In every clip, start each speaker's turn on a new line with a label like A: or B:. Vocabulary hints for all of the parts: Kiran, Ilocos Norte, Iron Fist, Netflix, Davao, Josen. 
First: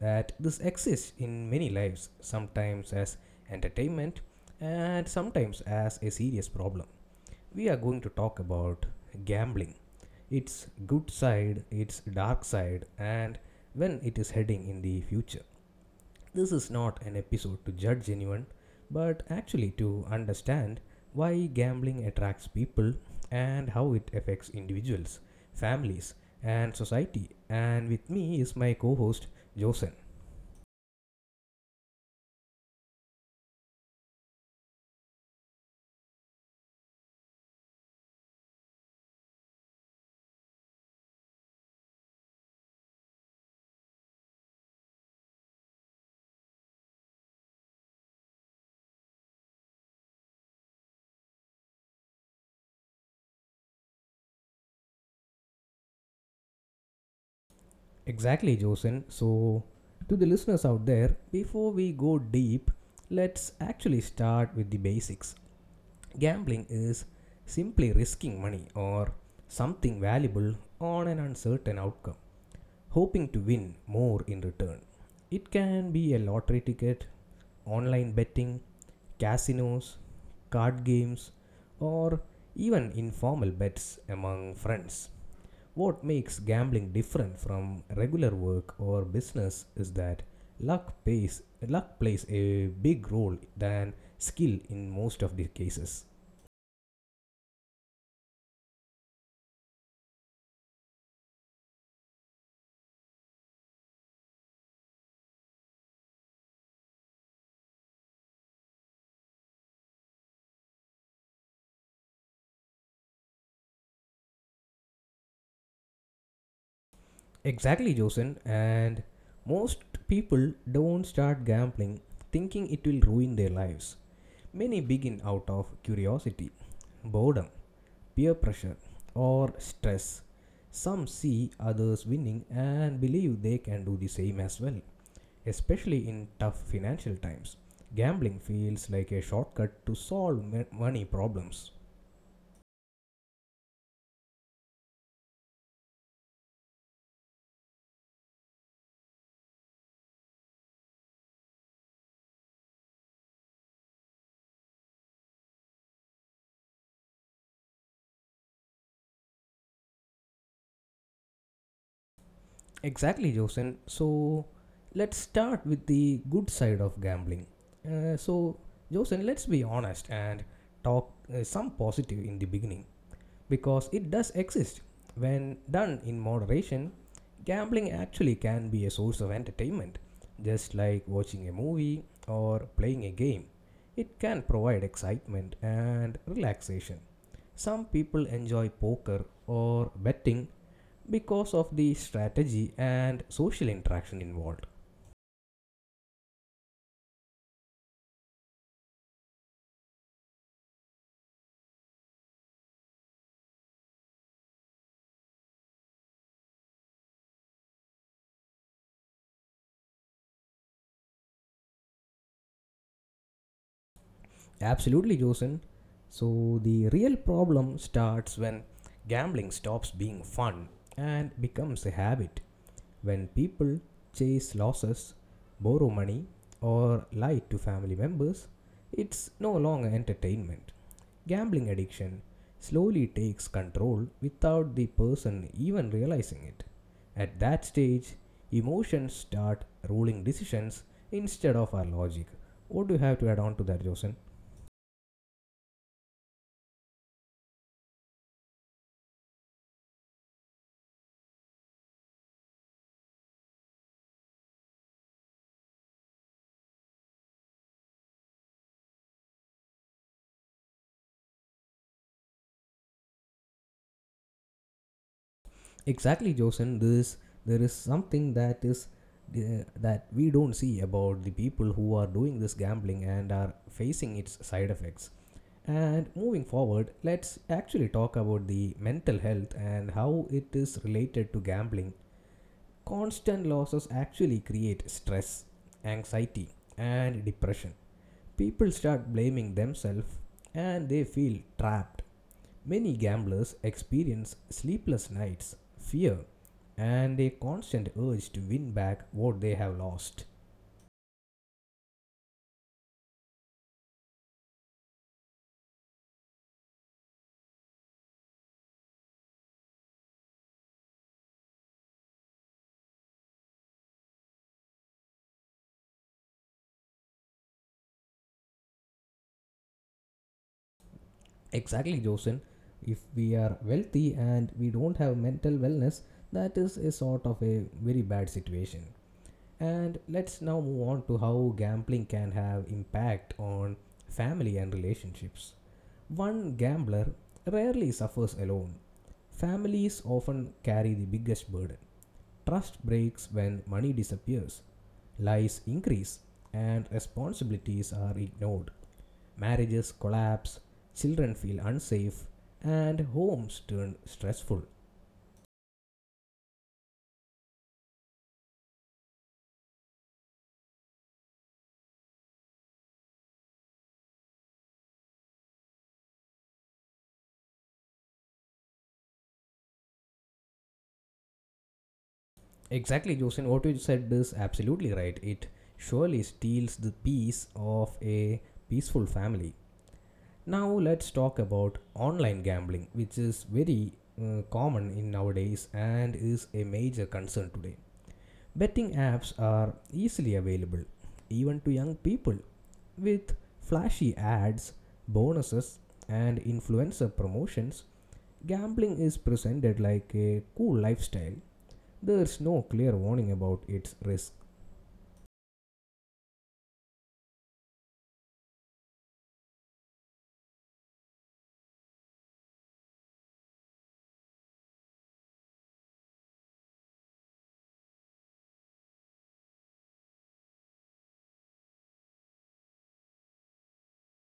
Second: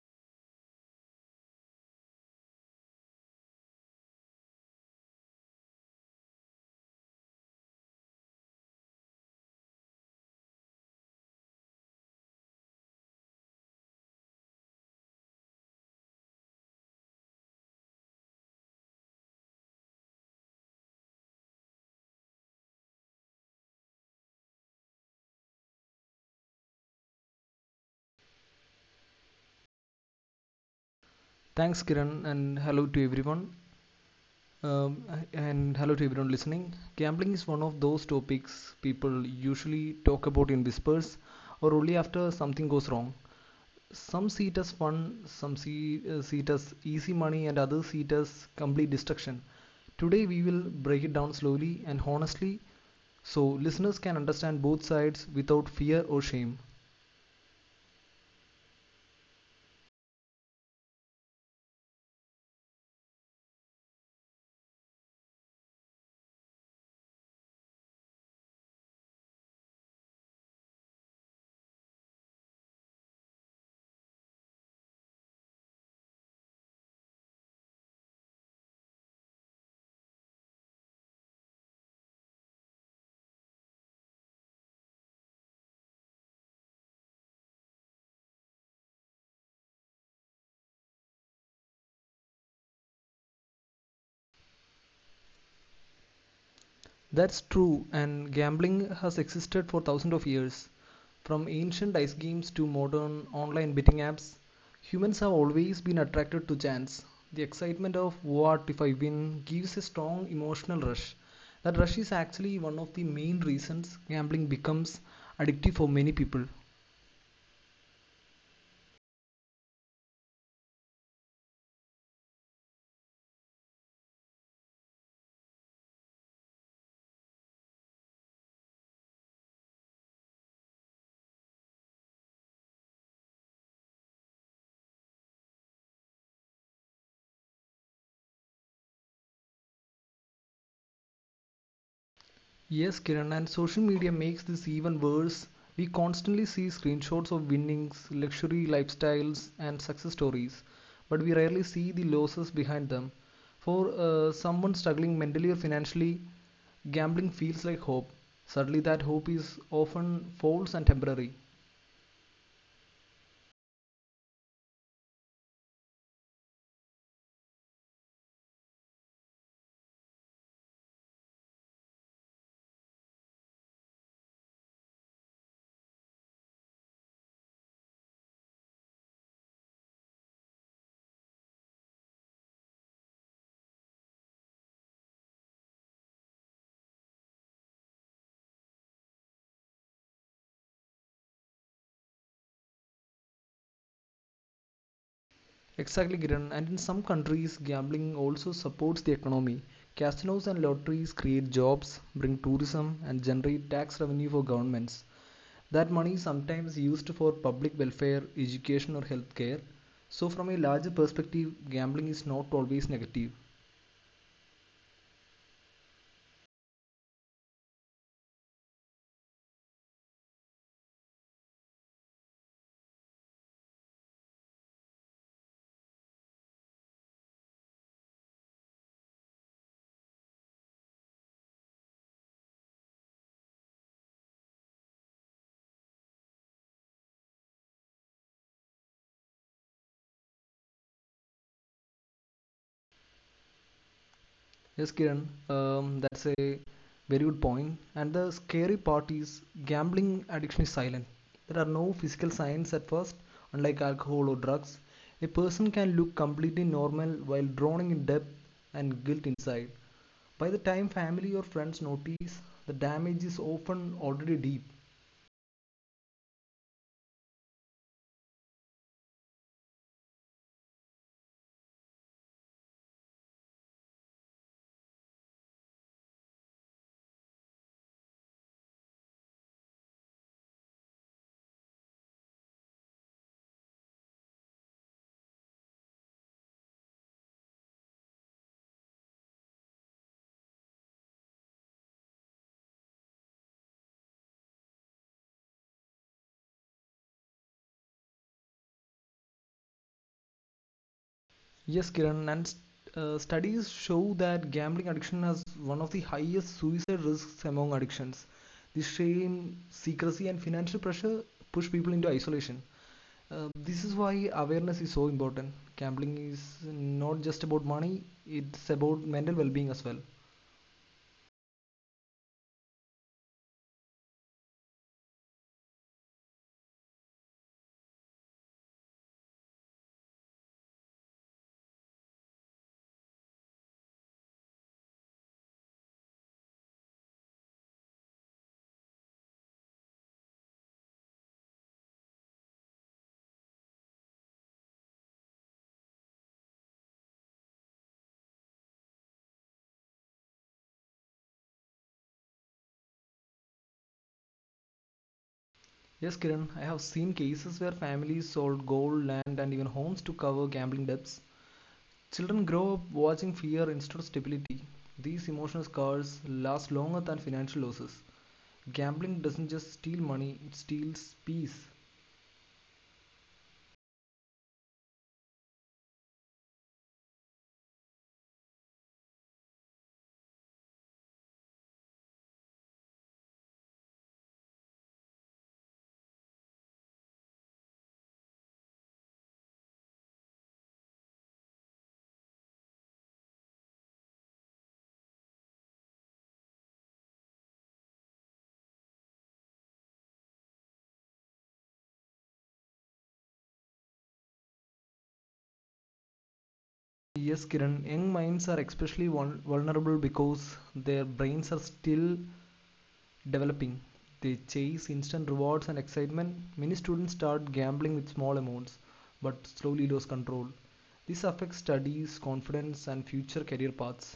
A: that this exists in many lives, sometimes as entertainment and sometimes as a serious problem. We are going to talk about gambling, its good side, its dark side, and when it is heading in the future. This is not an episode to judge anyone, but actually to understand why gambling attracts people and how it affects individuals, families, and society. And with me is my co host, Josen.
B: Thanks, Kiran, and hello to everyone. Um, and hello to everyone listening. Gambling is one of those topics people usually talk about in whispers or only after something goes wrong. Some see it as fun, some see it as easy money, and others see it as complete destruction. Today, we will break it down slowly and honestly so listeners can understand both sides without fear or shame.
A: Exactly, Josen. So, to the listeners out there, before we go deep, let's actually start with the basics. Gambling is simply risking money or something valuable on an uncertain outcome, hoping to win more in return. It can be a lottery ticket, online betting, casinos, card games, or even informal bets among friends. What makes gambling different from regular work or business is that luck pays luck plays a big role than skill in most of the cases.
B: That's true, and gambling has existed for thousands of years. From ancient dice games to modern online betting apps, humans have always been attracted to chance. The excitement of what if I win gives a strong emotional rush. That rush is actually one of the main reasons gambling becomes addictive for many people.
A: Exactly, Josen, and most people don't start gambling thinking it will ruin their lives. Many begin out of curiosity, boredom, peer pressure, or stress. Some see others winning and believe they can do the same as well. Especially in tough financial times, gambling feels like a shortcut to solve money problems.
B: Yes, Kiran, and social media makes this even worse. We constantly see screenshots of winnings, luxury lifestyles, and success stories, but we rarely see the losses behind them. For someone struggling mentally or financially, gambling feels like hope. Suddenly, that hope is often false and temporary.
A: Exactly, Josen. So, let's start with the good side of gambling. So, Josen, let's be honest and talk some positive in the beginning, because it does exist. When done in moderation, gambling actually can be a source of entertainment, just like watching a movie or playing a game. It can provide excitement and relaxation. Some people enjoy poker or betting because of the strategy and social interaction involved.
B: Exactly, Kiran, and in some countries, gambling also supports the economy. Casinos and lotteries create jobs, bring tourism, and generate tax revenue for governments. That money is sometimes used for public welfare, education, or healthcare. So, from a larger perspective, gambling is not always negative.
A: Absolutely, Josen. So, the real problem starts when gambling stops being fun and becomes a habit. When people chase losses, borrow money, or lie to family members, it's no longer entertainment. Gambling addiction slowly takes control without the person even realizing it. At that stage, emotions start ruling decisions instead of our logic. What do you have to add on to that, Joseph?
B: Yes, Kiran, that's a very good point. And the scary part is gambling addiction is silent. There are no physical signs at first, unlike alcohol or drugs. A person can look completely normal while drowning in debt and guilt inside. By the time family or friends notice, the damage is often already deep.
A: Exactly, Josen. There is something that is that we don't see about the people who are doing this gambling and are facing its side effects. And moving forward, let's actually talk about the mental health and how it is related to gambling. Constant losses actually create stress, anxiety, and depression. People start blaming themselves and they feel trapped. Many gamblers experience sleepless nights, fear, and a constant urge to win back what they have lost.
B: Yes, Kiran, and studies show that gambling addiction has one of the highest suicide risks among addictions. The shame, secrecy, and financial pressure push people into isolation. This is why awareness is so important. Gambling is not just about money, it's about mental well being as well.
A: Exactly, Josen. If we are wealthy and we don't have mental wellness, that is a sort of a very bad situation. And let's now move on to how gambling can have impact on family and relationships. One gambler rarely suffers alone. Families often carry the biggest burden. Trust breaks when money disappears, lies increase, and responsibilities are ignored. Marriages collapse, children feel unsafe, and homes turn stressful.
B: Yes, Kiran, I have seen cases where families sold gold, land, and even homes to cover gambling debts. Children grow up watching fear instead of stability. These emotional scars last longer than financial losses. Gambling doesn't just steal money, it steals peace.
A: Exactly, Josin, what you said is absolutely right. It surely steals the peace of a peaceful family. Now, let's talk about online gambling, which is very common in nowadays and is a major concern today. Betting apps are easily available, even to young people. With flashy ads, bonuses, and influencer promotions, gambling is presented like a cool lifestyle. There's no clear warning about its risk.
B: Yes, Kiran, young minds are especially vulnerable because their brains are still developing. They chase instant rewards and excitement. Many students start gambling with small amounts but slowly lose control. This affects studies, confidence, and future career paths.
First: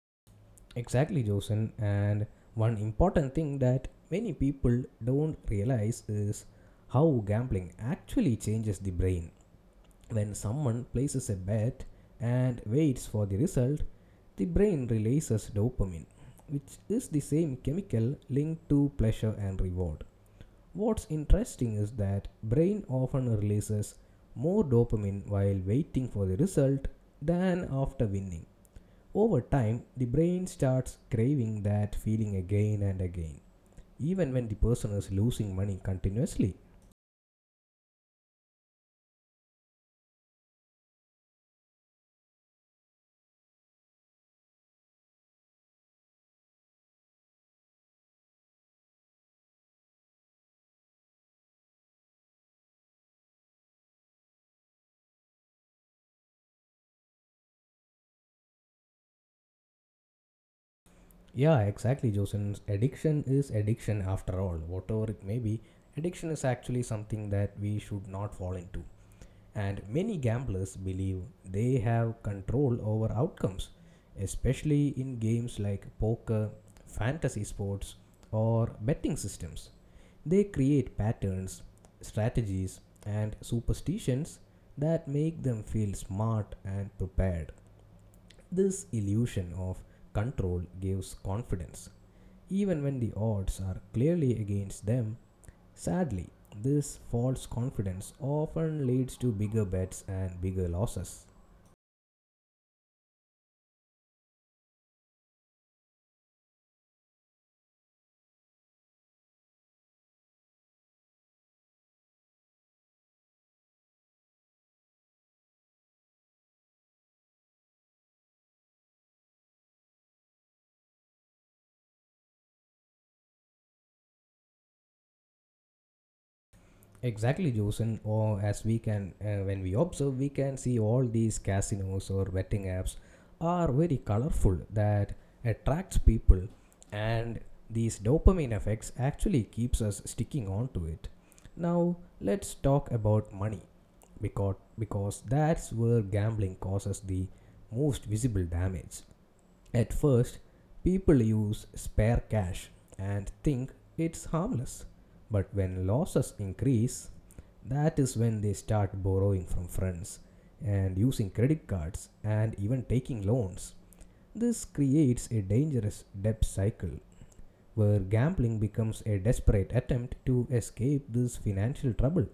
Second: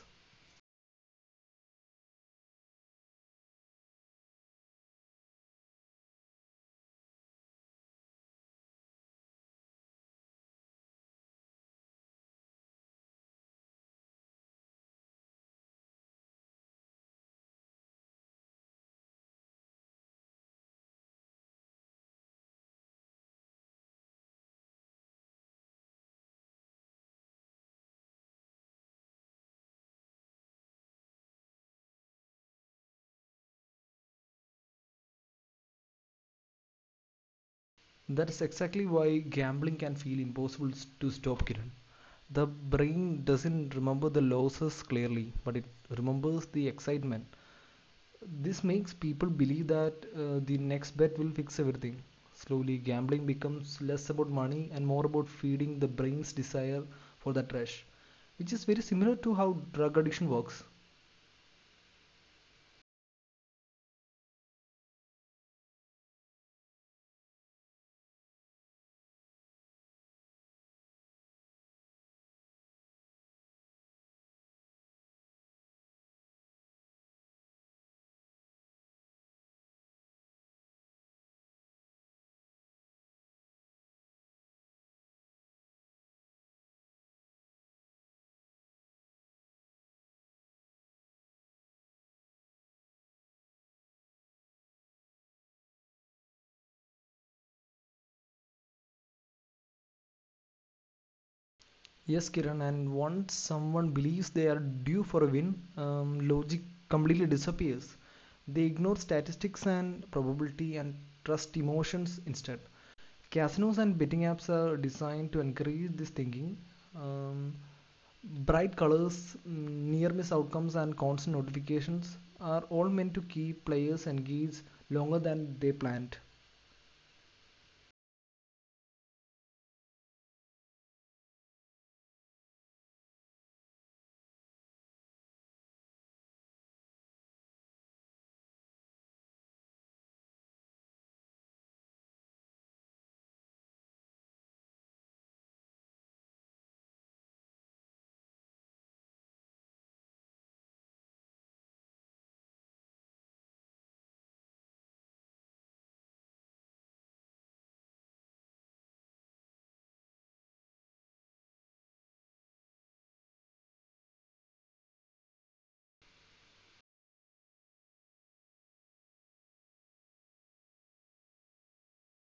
A: Exactly, Josen. And one important thing that many people don't realize is how gambling actually changes the brain. When someone places a bet and waits for the result, the brain releases dopamine, which is the same chemical linked to pleasure and reward. What's interesting is that brain often releases more dopamine while waiting for the result than after winning. Over time, the brain starts craving that feeling again and again, even when the person is losing money continuously.
B: That is exactly why gambling can feel impossible to stop, Kiran. The brain doesn't remember the losses clearly, but it remembers the excitement. This makes people believe that the next bet will fix everything. Slowly, gambling becomes less about money and more about feeding the brain's desire for that rush, which is very similar to how drug addiction works.
A: Yeah, exactly, Josen. Addiction is addiction after all, whatever it may be. Addiction is actually something that we should not fall into. And many gamblers believe they have control over outcomes, especially in games like poker, fantasy sports, or betting systems. They create patterns, strategies, and superstitions that make them feel smart and prepared. This illusion of control gives confidence. Even when the odds are clearly against them, sadly, this false confidence often leads to bigger bets and bigger losses.
B: Yes, Kiran, and once someone believes they are due for a win, logic completely disappears. They ignore statistics and probability and trust emotions instead. Casinos and betting apps are designed to encourage this thinking. Um, Bright colors, near miss outcomes, and constant notifications are all meant to keep players engaged longer than they planned.
A: Exactly, Josen. Or when we observe, we can see all these casinos or betting apps are very colorful that attracts people, and these dopamine effects actually keeps us sticking on to it. Now let's talk about money, because that's where gambling causes the most visible damage. At first, people use spare cash and think it's harmless. But when losses increase, that is when they start borrowing from friends and using credit cards and even taking loans. This creates a dangerous debt cycle where gambling becomes a desperate attempt to escape this financial trouble.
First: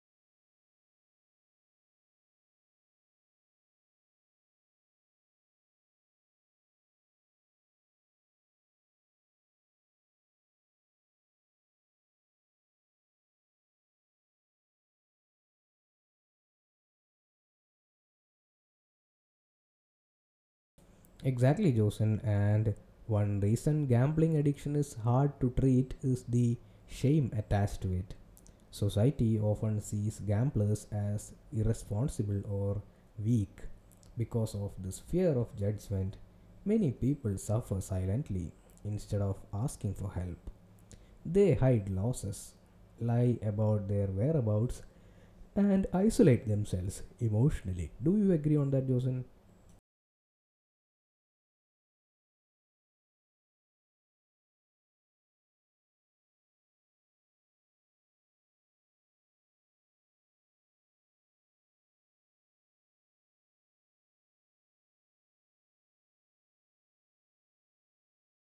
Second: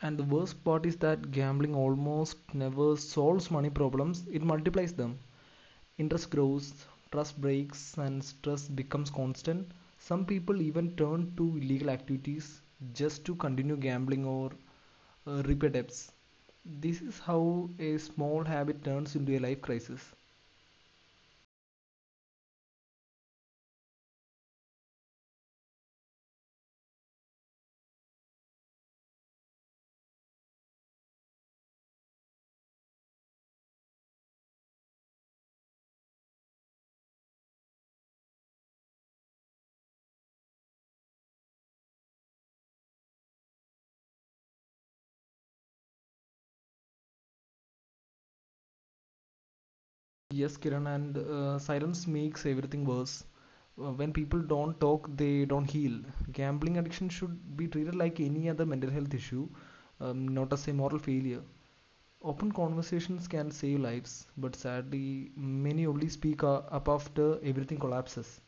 B: And the worst part is that gambling almost never solves money problems, it multiplies them. Interest grows, trust breaks, and stress becomes constant. Some people even turn to illegal activities just to continue gambling or repay debts. This is how a small habit turns into a life crisis.
A: Exactly, Josen. And one reason gambling addiction is hard to treat is the shame attached to it. Society often sees gamblers as irresponsible or weak. Because of this fear of judgment, many people suffer silently instead of asking for help. They hide losses, lie about their whereabouts, and isolate themselves emotionally. Do you agree on that, Josen?
B: Yes, Kiran, and silence makes everything worse. When people don't talk, they don't heal. Gambling addiction should be treated like any other mental health issue, not as a moral failure. Open conversations can save lives, but sadly, many only speak up after everything collapses.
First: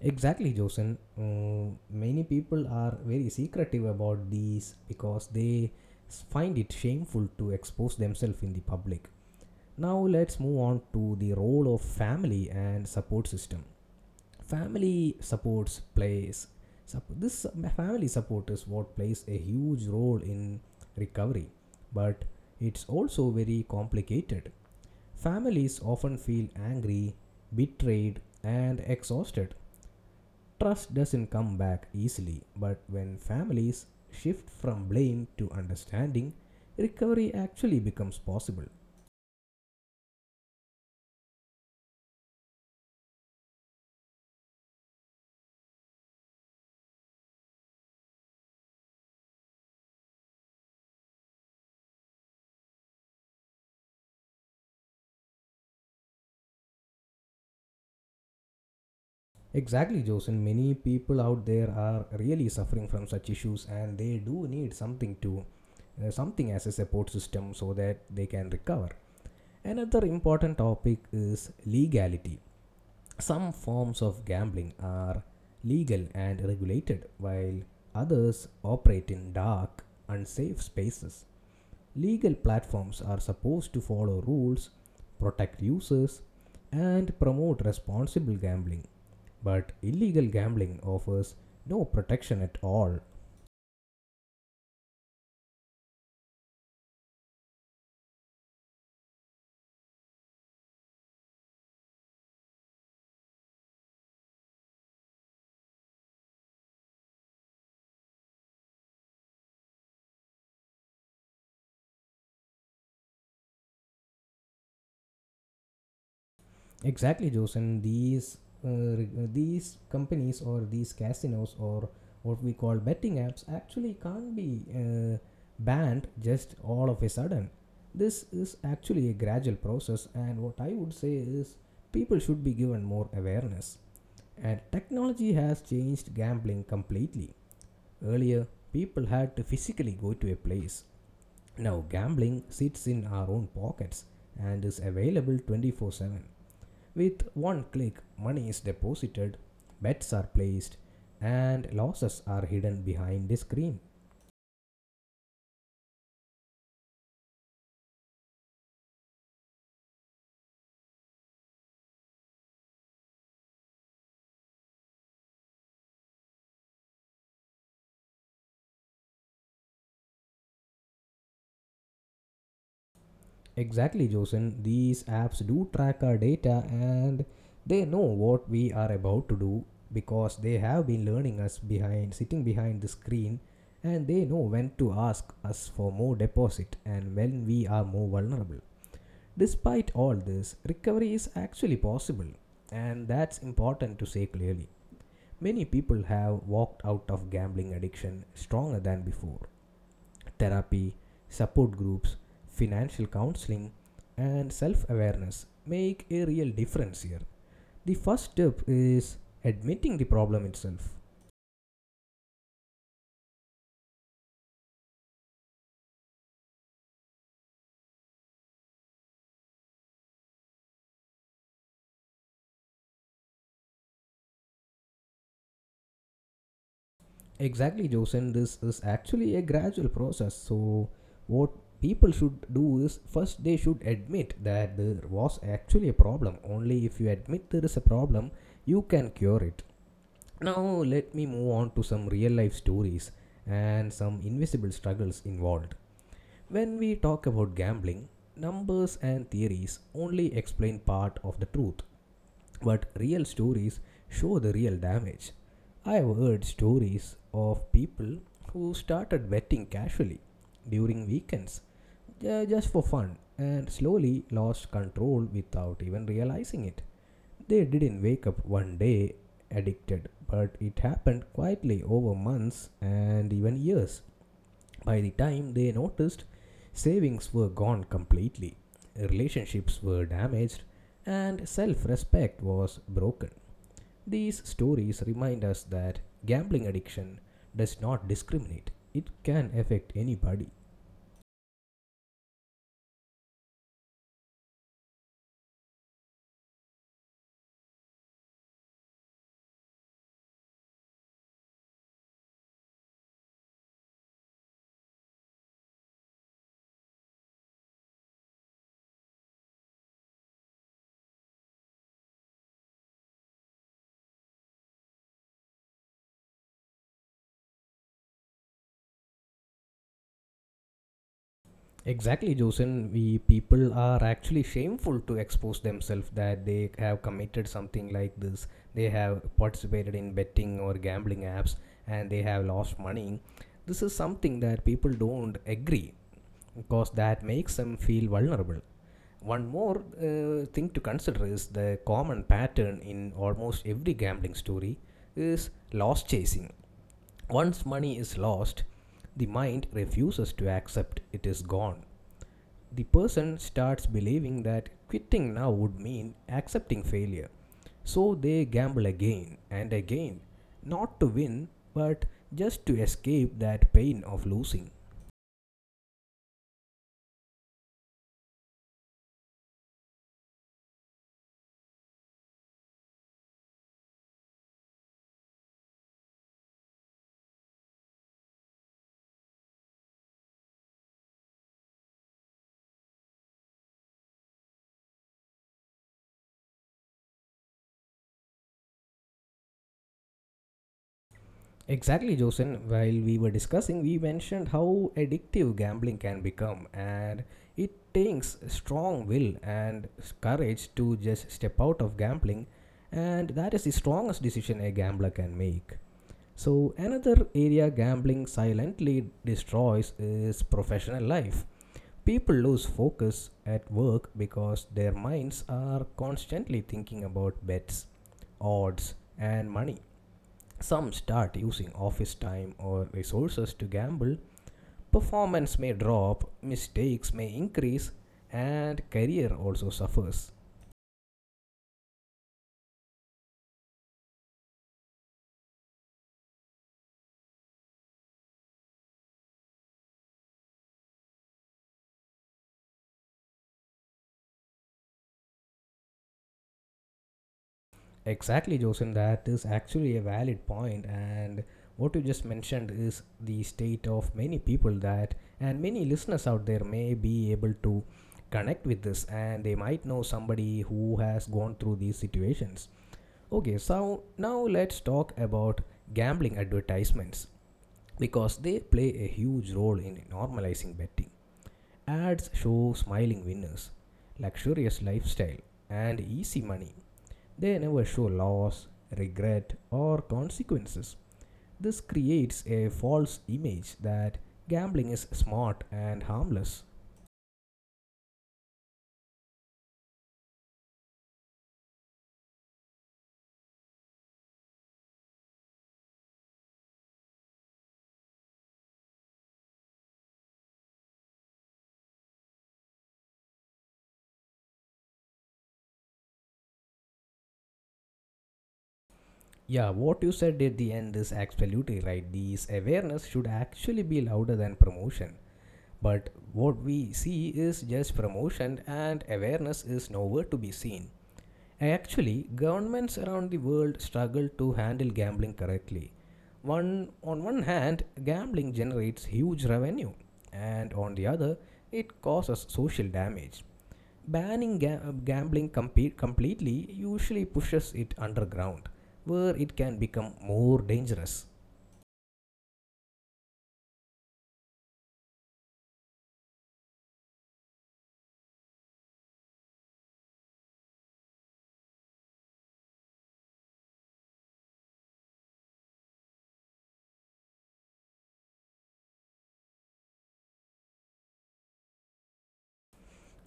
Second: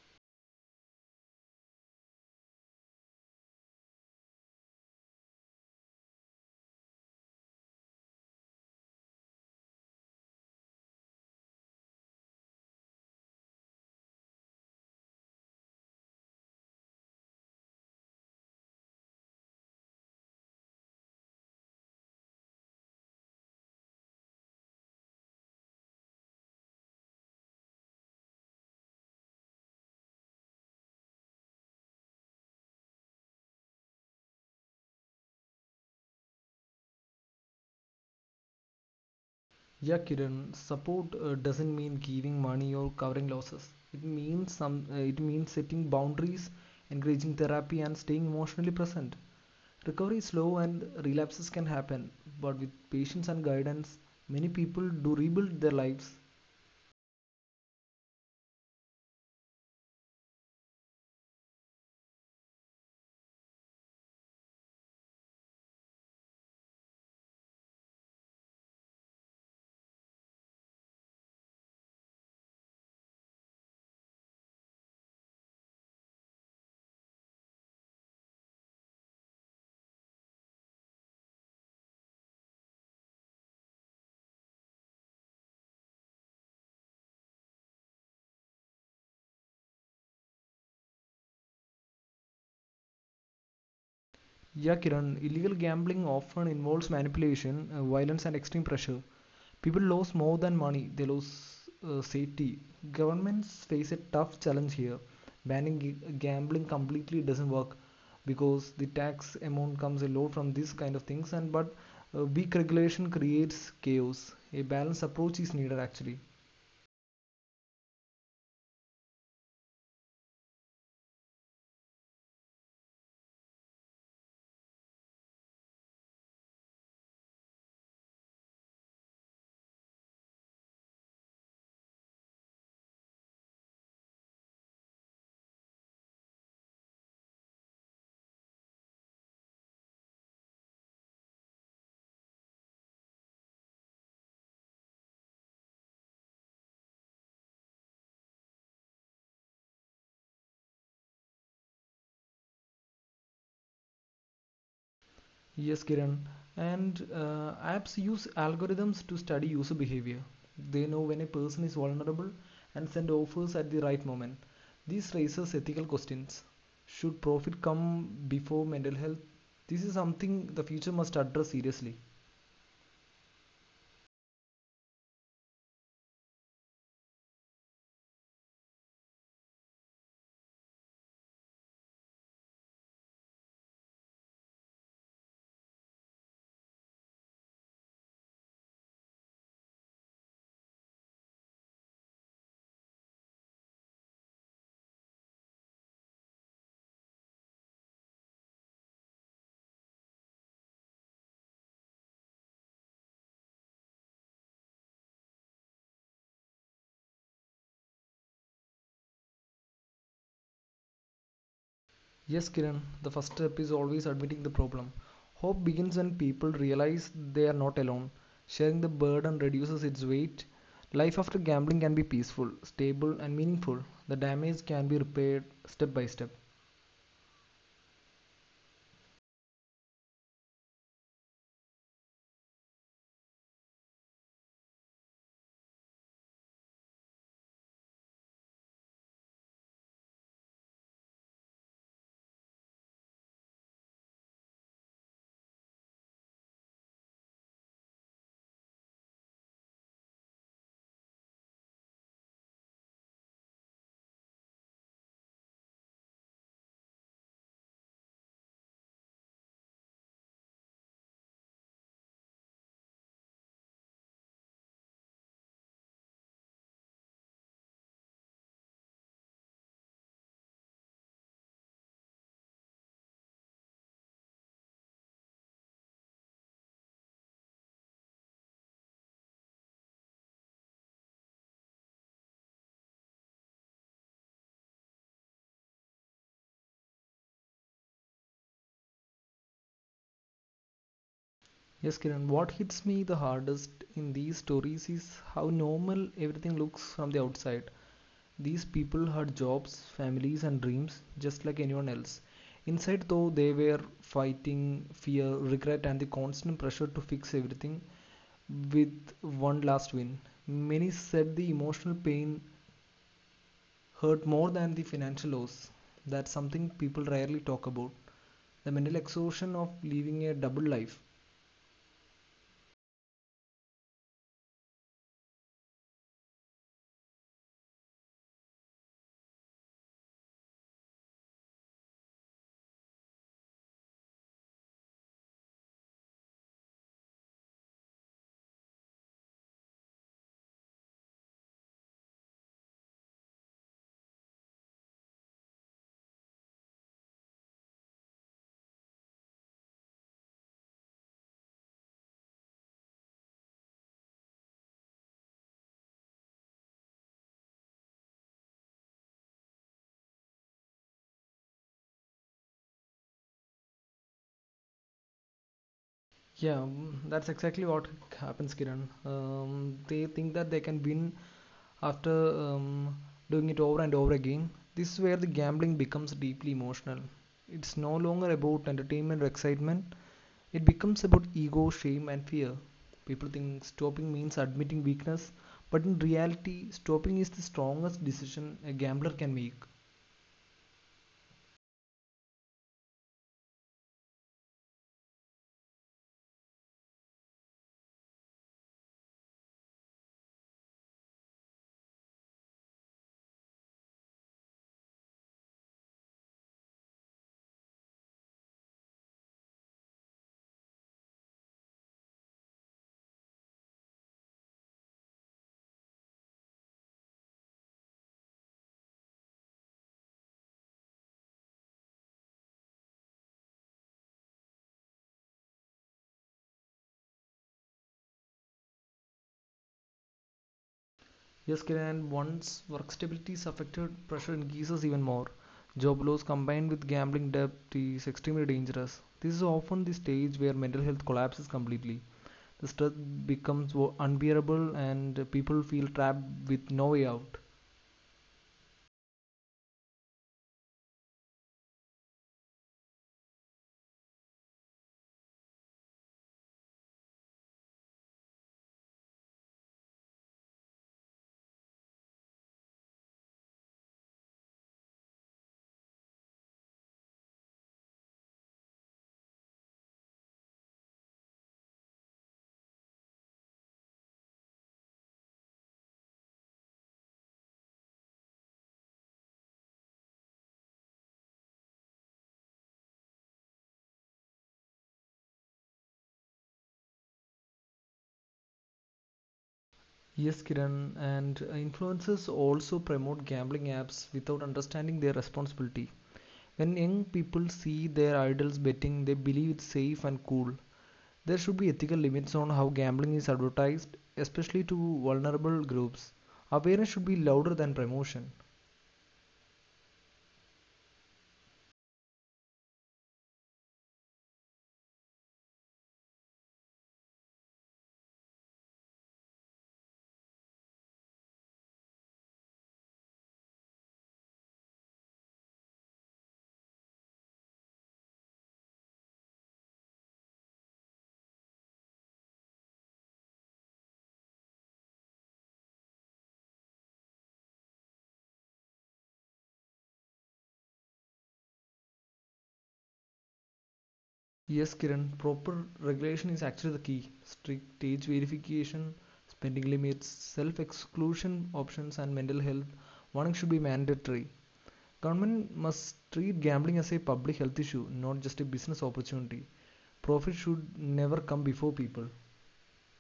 A: Exactly, Josen. Many people are very secretive about these because they find it shameful to expose themselves in the public. Now let's move on to the role of family and support system. Family supports plays sup- this family support is what plays a huge role in recovery, but it's also very complicated. Families often feel angry, betrayed, and exhausted. Trust doesn't come back easily, but when families shift from blame to understanding, recovery actually becomes possible.
B: Yeah, Kiran, support doesn't mean giving money or covering losses. It means some. It means setting boundaries, encouraging therapy, and staying emotionally present. Recovery is slow and relapses can happen, but with patience and guidance, many people do rebuild their lives.
A: Exactly, Joseph. Many people out there are really suffering from such issues, and they do need something to, something as a support system so that they can recover. Another important topic is legality. Some forms of gambling are legal and regulated, while others operate in dark, unsafe spaces. Legal platforms are supposed to follow rules, protect users, and promote responsible gambling. But illegal gambling offers no protection at all.
B: Yeah, Kiran, illegal gambling often involves manipulation, violence, and extreme pressure. People lose more than money, they lose safety. Governments face a tough challenge here. Banning g- gambling completely doesn't work because the tax amount comes a lot from these kind of things, and but weak regulation creates chaos. A balanced approach is needed actually.
A: Exactly, Joseph. Uh, these companies or these casinos or what we call betting apps actually can't be banned just all of a sudden. This is actually a gradual process, and what I would say is people should be given more awareness. And technology has changed gambling completely. Earlier, people had to physically go to a place. Now, gambling sits in our own pockets and is available 24/7. With one click, money is deposited, bets are placed, and losses are hidden behind the screen.
B: Yes, Kiran. And apps use algorithms to study user behavior. They know when a person is vulnerable and send offers at the right moment. This raises ethical questions. Should profit come before mental health? This is something the future must address seriously.
A: Exactly, Josen. These apps do track our data and they know what we are about to do because they have been learning us behind sitting behind the screen, and they know when to ask us for more deposit and when we are more vulnerable. Despite all this, recovery is actually possible, and that's important to say clearly. Many people have walked out of gambling addiction stronger than before. Therapy, support groups, financial counseling, and self awareness make a real difference here. The first step is admitting the problem itself.
B: Yes, Kiran, the first step is always admitting the problem. Hope begins when people realize they are not alone. Sharing the burden reduces its weight. Life after gambling can be peaceful, stable, and meaningful. The damage can be repaired step by step.
A: Exactly, Josen. This is actually a gradual process. So, what people should do is first they should admit that there was actually a problem. Only if you admit there is a problem, you can cure it. Now, let me move on to some real life stories and some invisible struggles involved. When we talk about gambling, numbers and theories only explain part of the truth. But real stories show the real damage. I've heard stories of people who started betting casually during weekends just for fun and slowly lost control without even realizing it. They didn't wake up one day addicted, but it happened quietly over months and even years. By the time they noticed, savings were gone completely, relationships were damaged, and self respect was broken. These stories remind us that gambling addiction does not discriminate, it can affect anybody.
B: Yes, Kiran, what hits me the hardest in these stories is how normal everything looks from the outside. These people had jobs, families, and dreams just like anyone else. Inside, though, they were fighting fear, regret, and the constant pressure to fix everything with one last win. Many said the emotional pain hurt more than the financial loss. That's something people rarely talk about. The mental exhaustion of living a double life.
A: Exactly, Josen. We people are actually shameful to expose themselves that they have committed something like this. They have participated in betting or gambling apps and they have lost money. This is something that people don't agree because that makes them feel vulnerable. One more thing to consider is the common pattern in almost every gambling story is loss chasing. Once money is lost, the mind refuses to accept it is gone. The person starts believing that quitting now would mean accepting failure. So they gamble again and again, not to win, but just to escape that pain of losing.
B: Yeah, that's exactly what happens, Kiran. They think that they can win after um, doing it over and over again. This is where the gambling becomes deeply emotional. It's no longer about entertainment or excitement, it becomes about ego, shame, and fear. People think stopping means admitting weakness, but in reality, stopping is the strongest decision a gambler can make.
A: Exactly, Josen. While we were discussing, we mentioned how addictive gambling can become, and it takes strong will and courage to just step out of gambling, and that is the strongest decision a gambler can make. So, another area gambling silently destroys is professional life. People lose focus at work because their minds are constantly thinking about bets, odds, and money. Some start using office time or resources to gamble. Performance may drop, mistakes may increase, and career also suffers.
B: Yes, Kiran, once work stability is affected, pressure increases even more. Job loss combined with gambling debt is extremely dangerous. This is often the stage where mental health collapses completely. The stress becomes unbearable and people feel trapped with no way out.
A: Exactly, Joseph, that is actually a valid point, and what you just mentioned is the state of many people and many listeners out there may be able to connect with this and they might know somebody who has gone through these situations. Okay, so now let's talk about gambling advertisements, because they play a huge role in normalizing betting. Ads show smiling winners, luxurious lifestyle, and easy money. They never show loss, regret, or consequences. This creates a false image that gambling is smart and harmless.
B: Yes, Kiran, and influencers also promote gambling apps without understanding their responsibility. When young people see their idols betting, they believe it's safe and cool. There should be ethical limits on how gambling is advertised, especially to vulnerable groups. Awareness should be louder than promotion.
A: Yeah, what you said at the end is absolutely right. This awareness should actually be louder than promotion. But what we see is just promotion, and awareness is nowhere to be seen. Actually, governments around the world struggle to handle gambling correctly. On one hand, gambling generates huge revenue, and on the other, it causes social damage. Banning gambling completely usually pushes it underground, where it can become more dangerous.
B: Yes, Kiran, proper regulation is actually the key. Strict age verification, spending limits, self exclusion options, and mental health warning should be mandatory. Government must treat gambling as a public health issue, not just a business opportunity. Profit should never come before people.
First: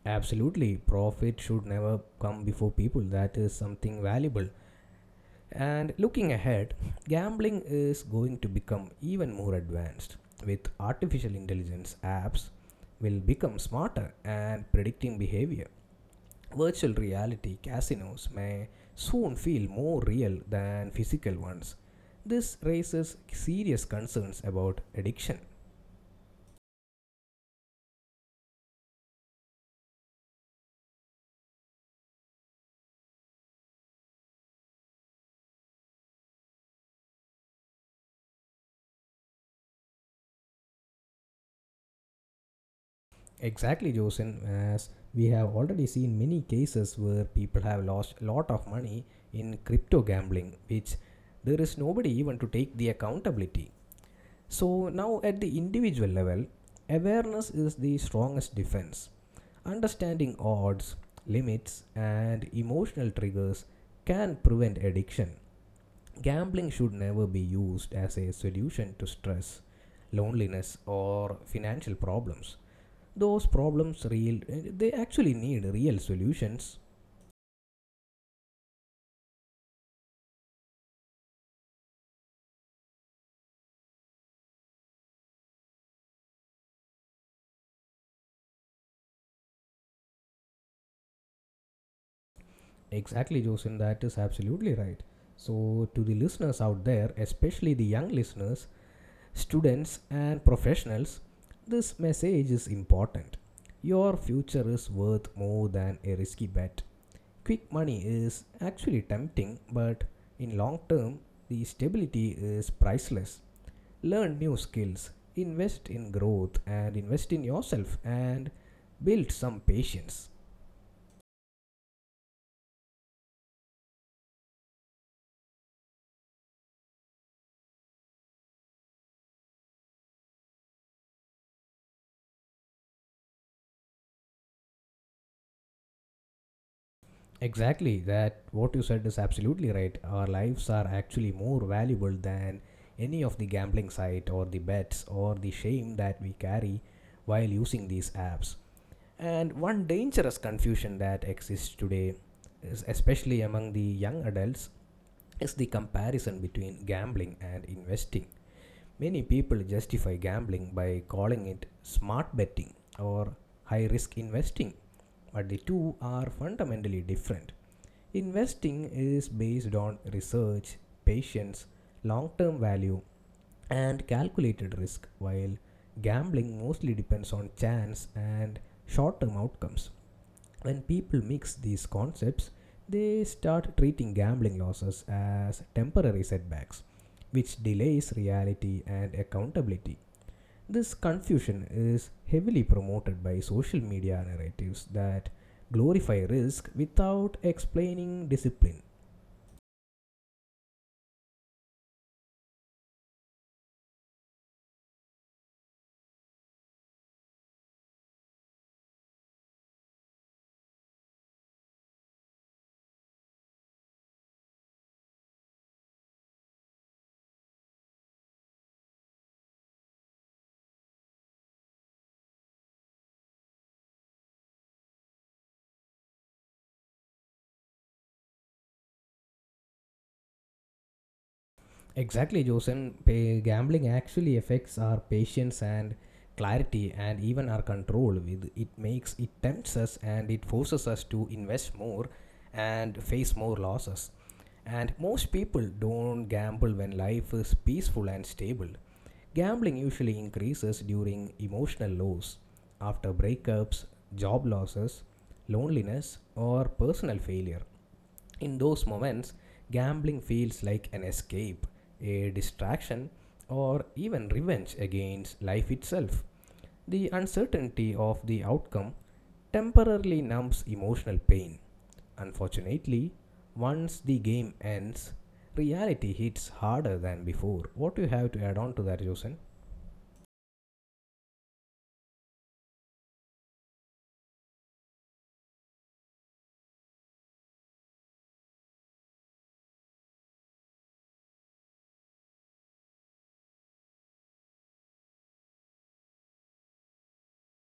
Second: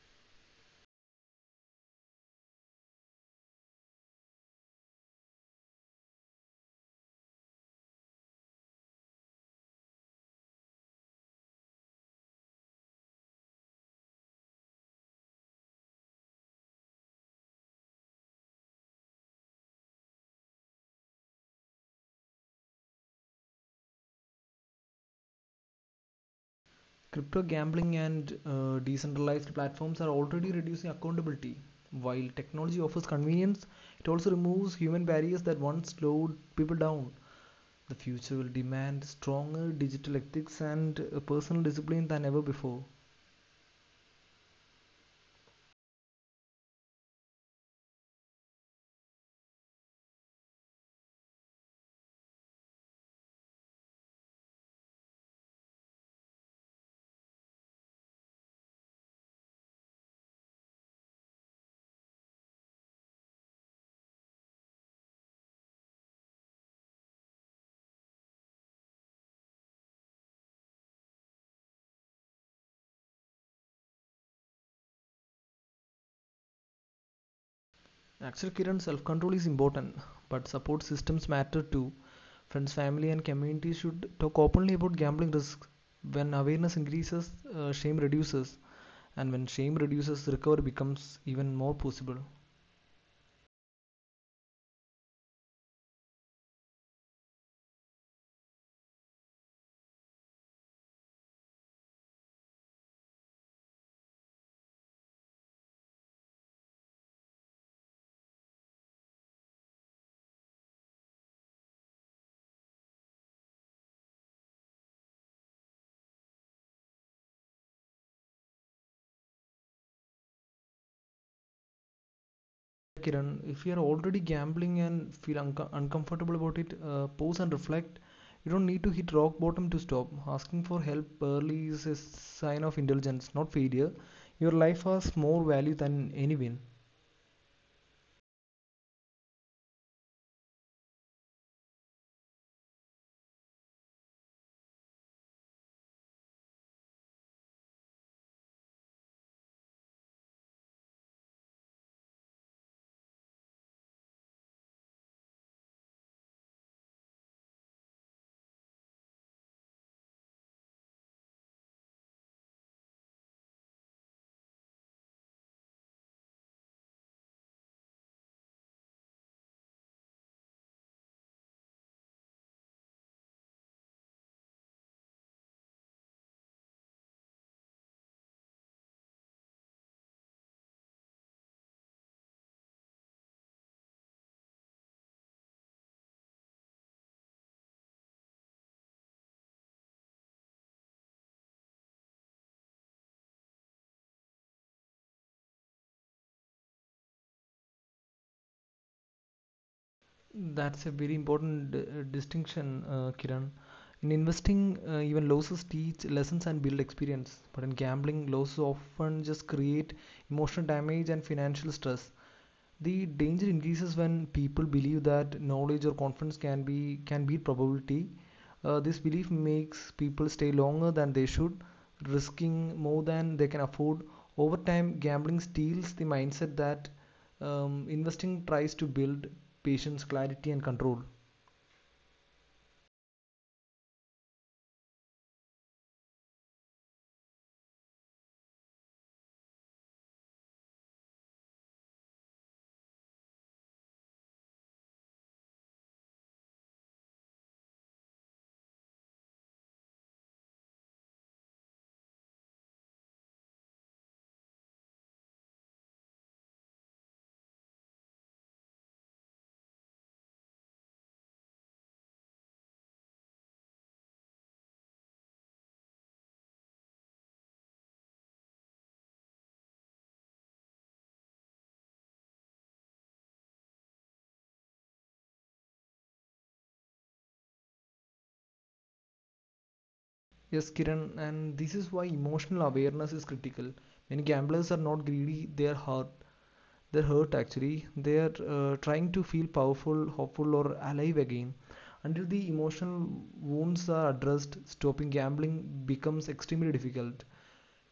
A: Absolutely, profit should never come before people. That is something valuable. And looking ahead, gambling is going to become even more advanced with artificial intelligence apps will become smarter and predicting behavior. Virtual reality casinos may soon feel more real than physical ones. This raises serious concerns about addiction.
B: Crypto gambling and decentralized platforms are already reducing accountability. While technology offers convenience, it also removes human barriers that once slowed people down. The future will demand stronger digital ethics and personal discipline than ever before.
A: Exactly, Josin, as we have already seen many cases where people have lost a lot of money in crypto gambling, which there is nobody even to take the accountability. So, now at the individual level, awareness is the strongest defense. Understanding odds, limits, and emotional triggers can prevent addiction. Gambling should never be used as a solution to stress, loneliness, or financial problems. Those problems real, they actually need real solutions.
B: Actually, Kiran, self control is important, but support systems matter too. Friends, family, and community should talk openly about gambling risks. When awareness increases, shame reduces, and when shame reduces, recovery becomes even more possible.
A: Exactly, Josin, that is absolutely right. So to the listeners out there, especially the young listeners, students and professionals, this message is important. Your future is worth more than a risky bet. Quick money is actually tempting, but in long term, the stability is priceless. Learn new skills, invest in growth, and invest in yourself, and build some patience.
B: Kiran, if you are already gambling and feel uncomfortable about it, pause and reflect. You don't need to hit rock bottom to stop. Asking for help early is a sign of intelligence, not failure. Your life has more value than any win.
A: Exactly, that what you said is absolutely right. Our lives are actually more valuable than any of the gambling site or the bets or the shame that we carry while using these apps. And one dangerous confusion that exists today is especially among the young adults, is the comparison between gambling and investing. Many people justify gambling by calling it smart betting, or high risk investing, but the two are fundamentally different. Investing is based on research, patience, long term value, and calculated risk, while gambling mostly depends on chance and short term outcomes. When people mix these concepts, they start treating gambling losses as temporary setbacks, which delays reality and accountability. This confusion is heavily promoted by social media narratives that glorify risk without explaining discipline.
B: That's a very important distinction, Kiran. In investing, even losses teach lessons and build experience. But in gambling, losses often just create emotional damage and financial stress. The danger increases when people believe that knowledge or confidence can beat probability. This belief makes people stay longer than they should, risking more than they can afford. Over time, gambling steals the mindset that investing tries to build: patience, clarity, and control.
A: Exactly, Joseph. Gambling actually affects our patience and clarity and even our control. With it makes it tempts us and it forces us to invest more and face more losses. And most people don't gamble when life is peaceful and stable. Gambling usually increases during emotional lows, after breakups, job losses, loneliness, or personal failure. In those moments, gambling feels like an escape, a distraction, or even revenge against life itself. The uncertainty of the outcome temporarily numbs emotional pain. Unfortunately, once the game ends, reality hits harder than before. What do you have to add on to that, Josen?
B: Yes, Kiran, and this is why emotional awareness is critical. Many gamblers are not greedy, they are hard. They hurt actually. They are trying to feel powerful, hopeful, or alive again. Until the emotional wounds are addressed, stopping gambling becomes extremely difficult.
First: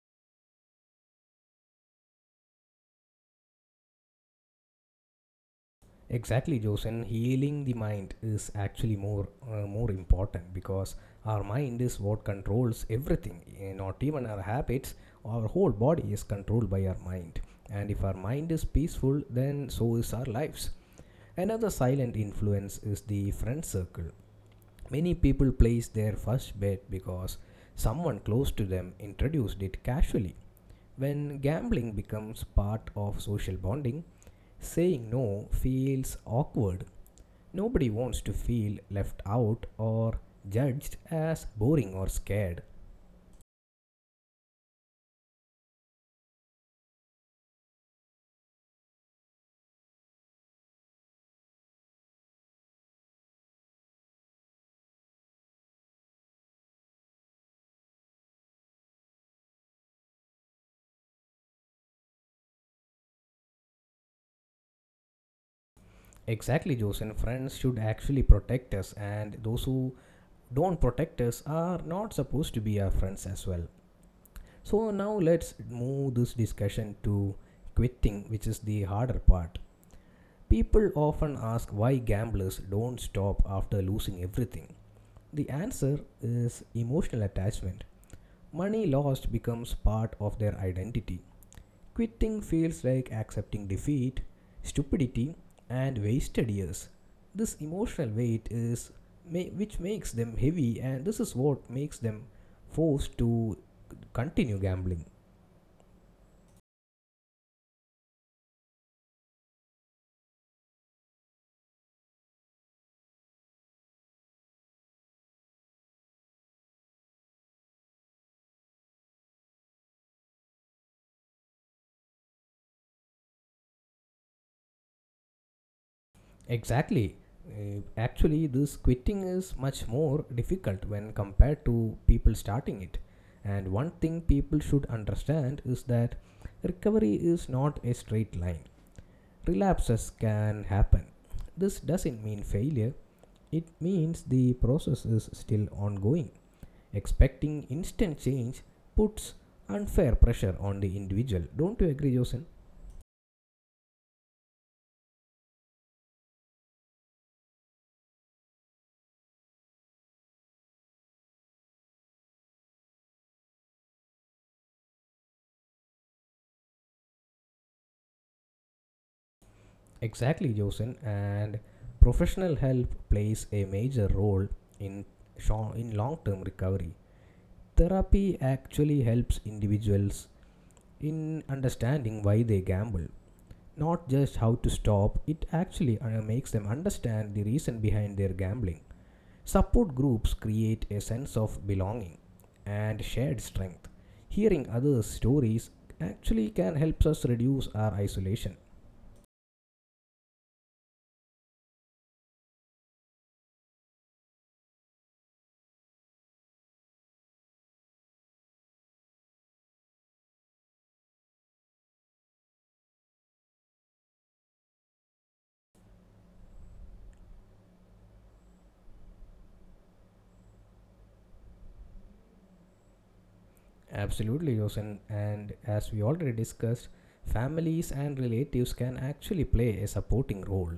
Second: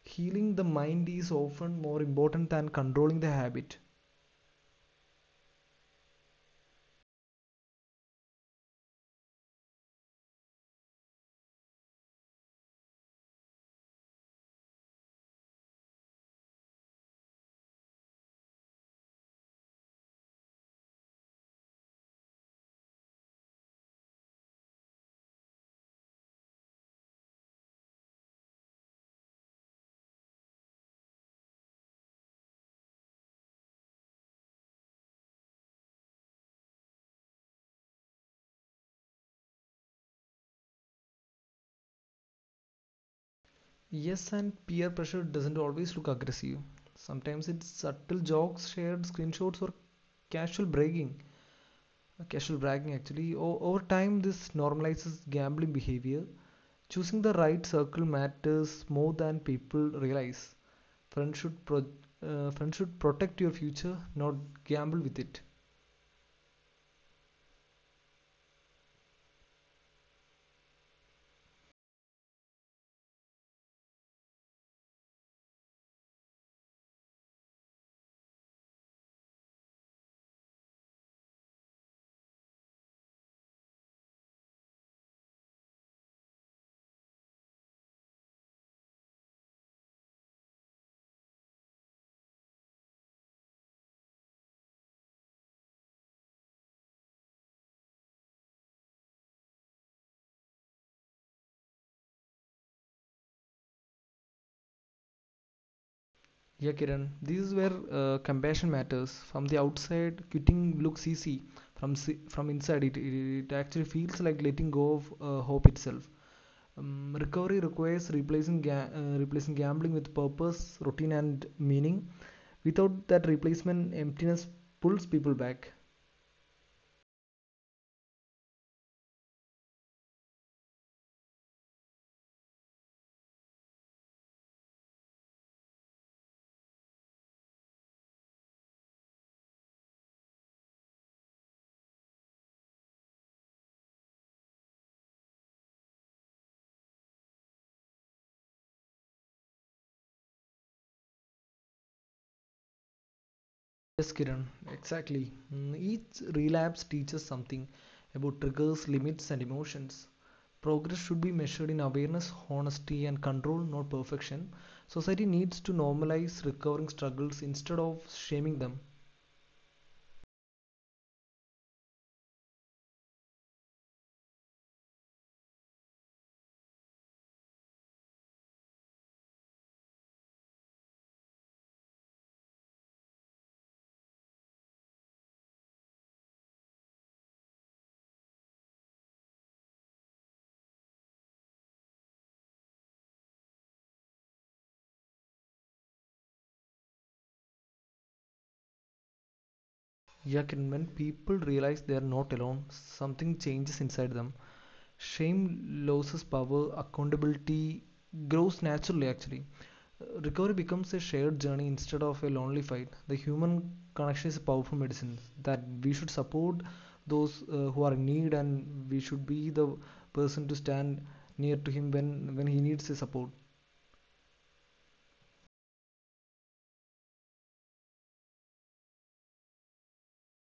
B: Healing the mind is often more important than controlling the habit.
A: Exactly, Jose. And healing the mind is actually more important because our mind is what controls everything. Eh, not even our habits. Our whole body is controlled by our mind. And if our mind is peaceful, then so is our lives. Another silent influence is the friend circle. Many people placed their first bet because someone close to them introduced it casually. When gambling becomes part of social bonding, saying no feels awkward. Nobody wants to feel left out or judged as boring or scared.
B: Yes, and peer pressure doesn't always look aggressive. Sometimes it's subtle jokes, shared screenshots, or casual bragging. Casual bragging actually. Over time, this normalizes gambling behavior. Choosing the right circle matters more than people realize. Friends should pro- friends should protect your future, not gamble with it.
A: Exactly, Joseph. Friends should actually protect us, and those who don't protect us are not supposed to be our friends as well. So now let's move this discussion to quitting, which is the harder part. People often ask why gamblers don't stop after losing everything. The answer is emotional attachment. Money lost becomes part of their identity. Quitting feels like accepting defeat, stupidity, and wasted years. This emotional weight is which makes them heavy, and this is what makes them forced to continue gambling.
B: Yeah, Kiran, this is where compassion matters. From the outside, quitting looks easy. From inside, it actually feels like letting go of hope itself. Recovery requires replacing gambling with purpose, routine, and meaning. Without that replacement, emptiness pulls people back.
A: Exactly. Actually, this quitting is much more difficult when compared to people starting it. And one thing people should understand is that recovery is not a straight line. Relapses can happen. This doesn't mean failure, it means the process is still ongoing. Expecting instant change puts unfair pressure on the individual. Don't you agree, Joseph?
B: Yes, Kiran, exactly. Each relapse teaches something about triggers, limits, and emotions. Progress should be measured in awareness, honesty, and control, not perfection. Society needs to normalize recovering struggles instead of shaming them.
A: Exactly, Josin, and professional help plays a major role in long-term recovery. Therapy actually helps individuals in understanding why they gamble, not just how to stop. It actually makes them understand the reason behind their gambling. Support groups create a sense of belonging and shared strength. Hearing others' stories actually can help us reduce our isolation.
B: Yeah, Kiran, when people realize they are not alone, something changes inside them. Shame loses power, accountability grows naturally actually. Recovery becomes a shared journey instead of a lonely fight. The human connection is a powerful medicine that we should support those who are in need, and we should be the person to stand near to him when he needs the support.
A: Absolutely, Yosen. And as we already discussed, families and relatives can actually play a supporting role.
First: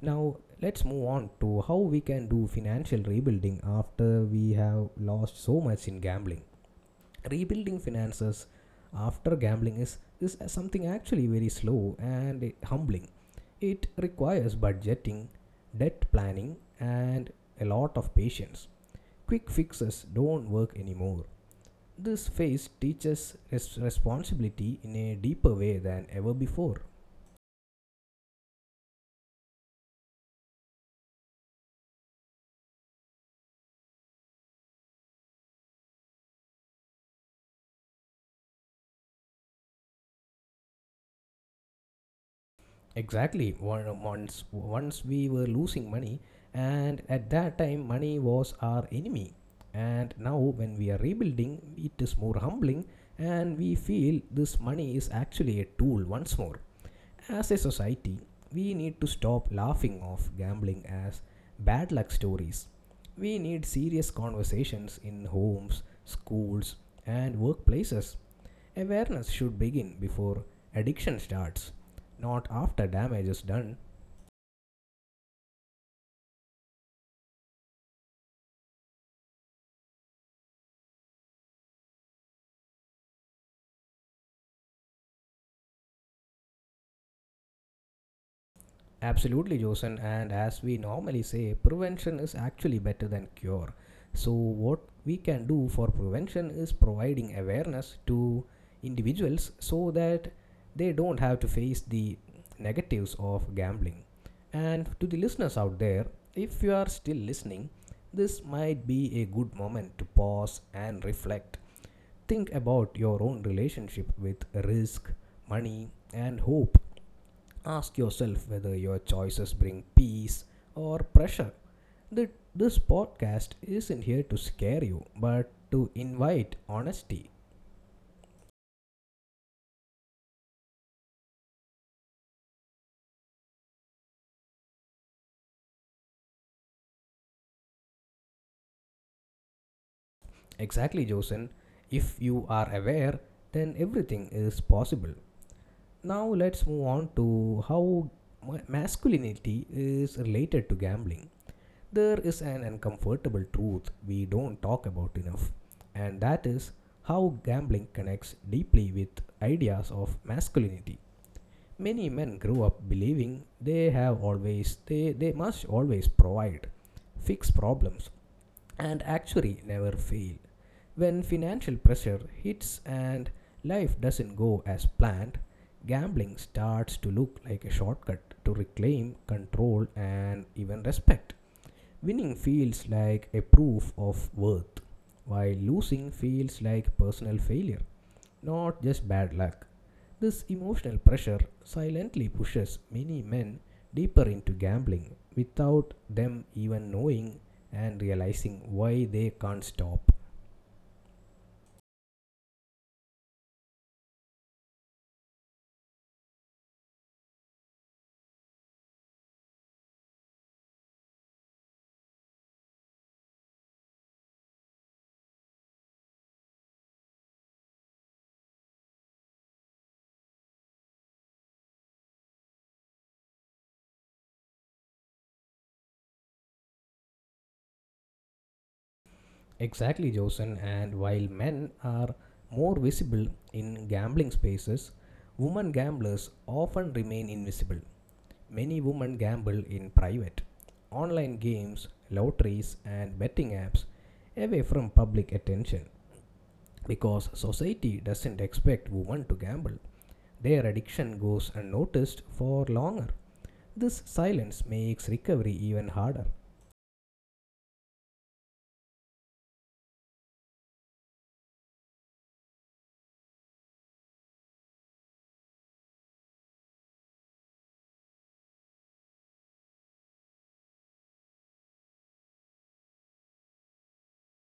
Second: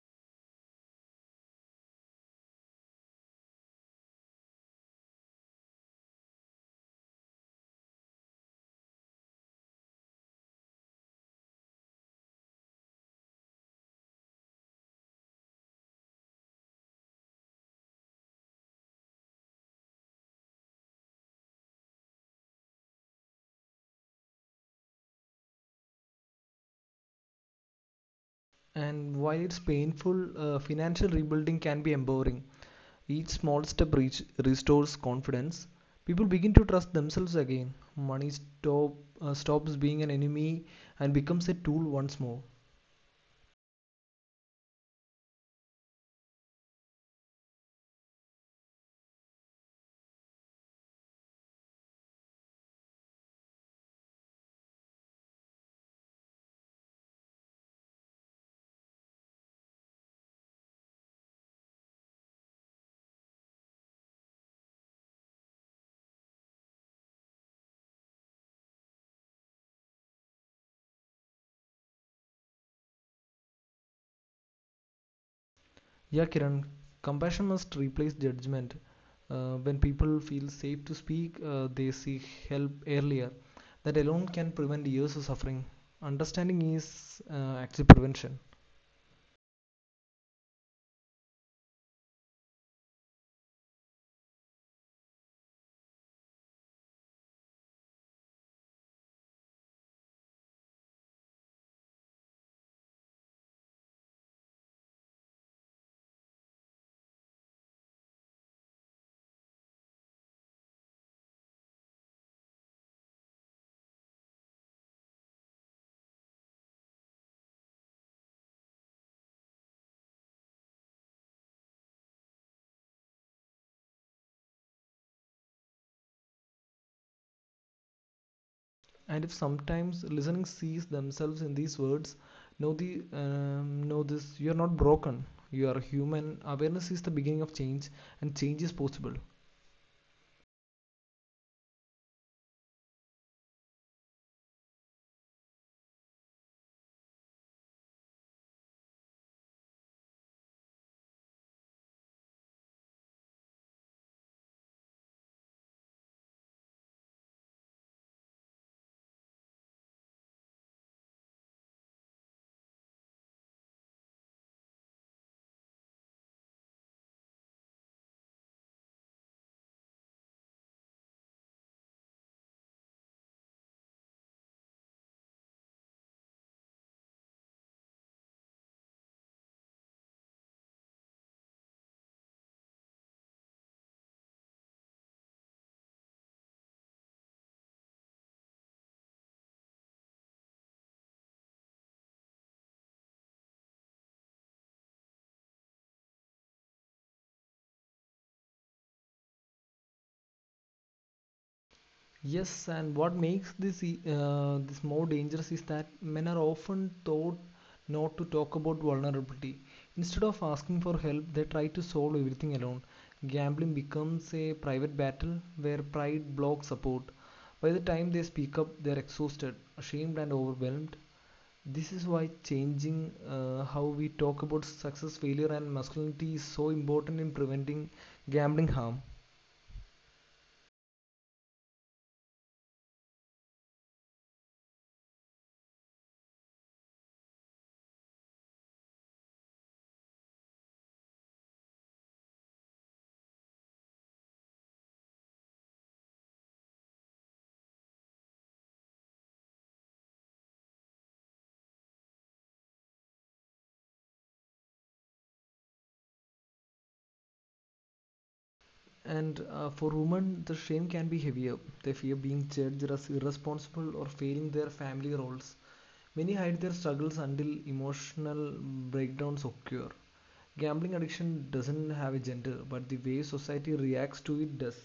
A: Now, let's move on to how we can do financial rebuilding after we have lost so much in gambling. Rebuilding finances after gambling is something actually very slow and humbling. It requires budgeting, debt planning, and a lot of patience. Quick fixes don't work anymore. This phase teaches responsibility in a deeper way than ever before.
B: And while it's painful, financial rebuilding can be empowering. Each small step restores confidence. People begin to trust themselves again. Money stops being an enemy and becomes a tool once more.
A: Exactly. Once we were losing money, and at that time, money was our enemy. And now, when we are rebuilding, it is more humbling, and we feel this money is actually a tool once more. As a society, we need to stop laughing off gambling as bad luck stories. We need serious conversations in homes, schools, and workplaces. Awareness should begin before addiction starts, not after damage is done.
B: Yeah, Kiran, compassion must replace judgment. When people feel safe to speak, they seek help earlier. That alone can prevent years of suffering. Understanding is actually prevention.
A: Absolutely, Josen. And as we normally say, prevention is actually better than cure. So, what we can do for prevention is providing awareness to individuals so that they don't have to face the negatives of gambling. And to the listeners out there, if you are still listening, this might be a good moment to pause and reflect. Think about your own relationship with risk, money, and hope. Ask yourself whether your choices bring peace or pressure. This podcast isn't here to scare you, but to invite honesty.
B: And if sometimes listening sees themselves in these words, know this: you are not broken. You are human. Awareness is the beginning of change, and change is possible.
A: Exactly, Josen. If you are aware, then everything is possible. Now, let's move on to how masculinity is related to gambling. There is an uncomfortable truth we don't talk about enough, and that is how gambling connects deeply with ideas of masculinity. Many men grew up believing they must always provide, fix problems, and actually never fail. When financial pressure hits and life doesn't go as planned, gambling starts to look like a shortcut to reclaim control and even respect. Winning feels like a proof of worth, while losing feels like personal failure, not just bad luck. This emotional pressure silently pushes many men deeper into gambling without them even knowing and realizing why they can't stop.
B: Yes, and what makes this more dangerous is that men are often taught not to talk about vulnerability. Instead of asking for help, they try to solve everything alone. Gambling becomes a private battle where pride blocks support. By the time they speak up, they're exhausted, ashamed, and overwhelmed. This is why changing how we talk about success, failure, and masculinity is so important in preventing gambling harm.
A: Exactly, Josen. And while men are more visible in gambling spaces, women gamblers often remain invisible. Many women gamble in private, online games, lotteries, and betting apps away from public attention, because society doesn't expect women to gamble. Their addiction goes unnoticed for longer. This silence makes recovery even harder.
B: And for women, the shame can be heavier. They fear being judged as irresponsible or failing their family roles. Many hide their struggles until emotional breakdowns occur. Gambling addiction doesn't have a gender, but the way society reacts to it does.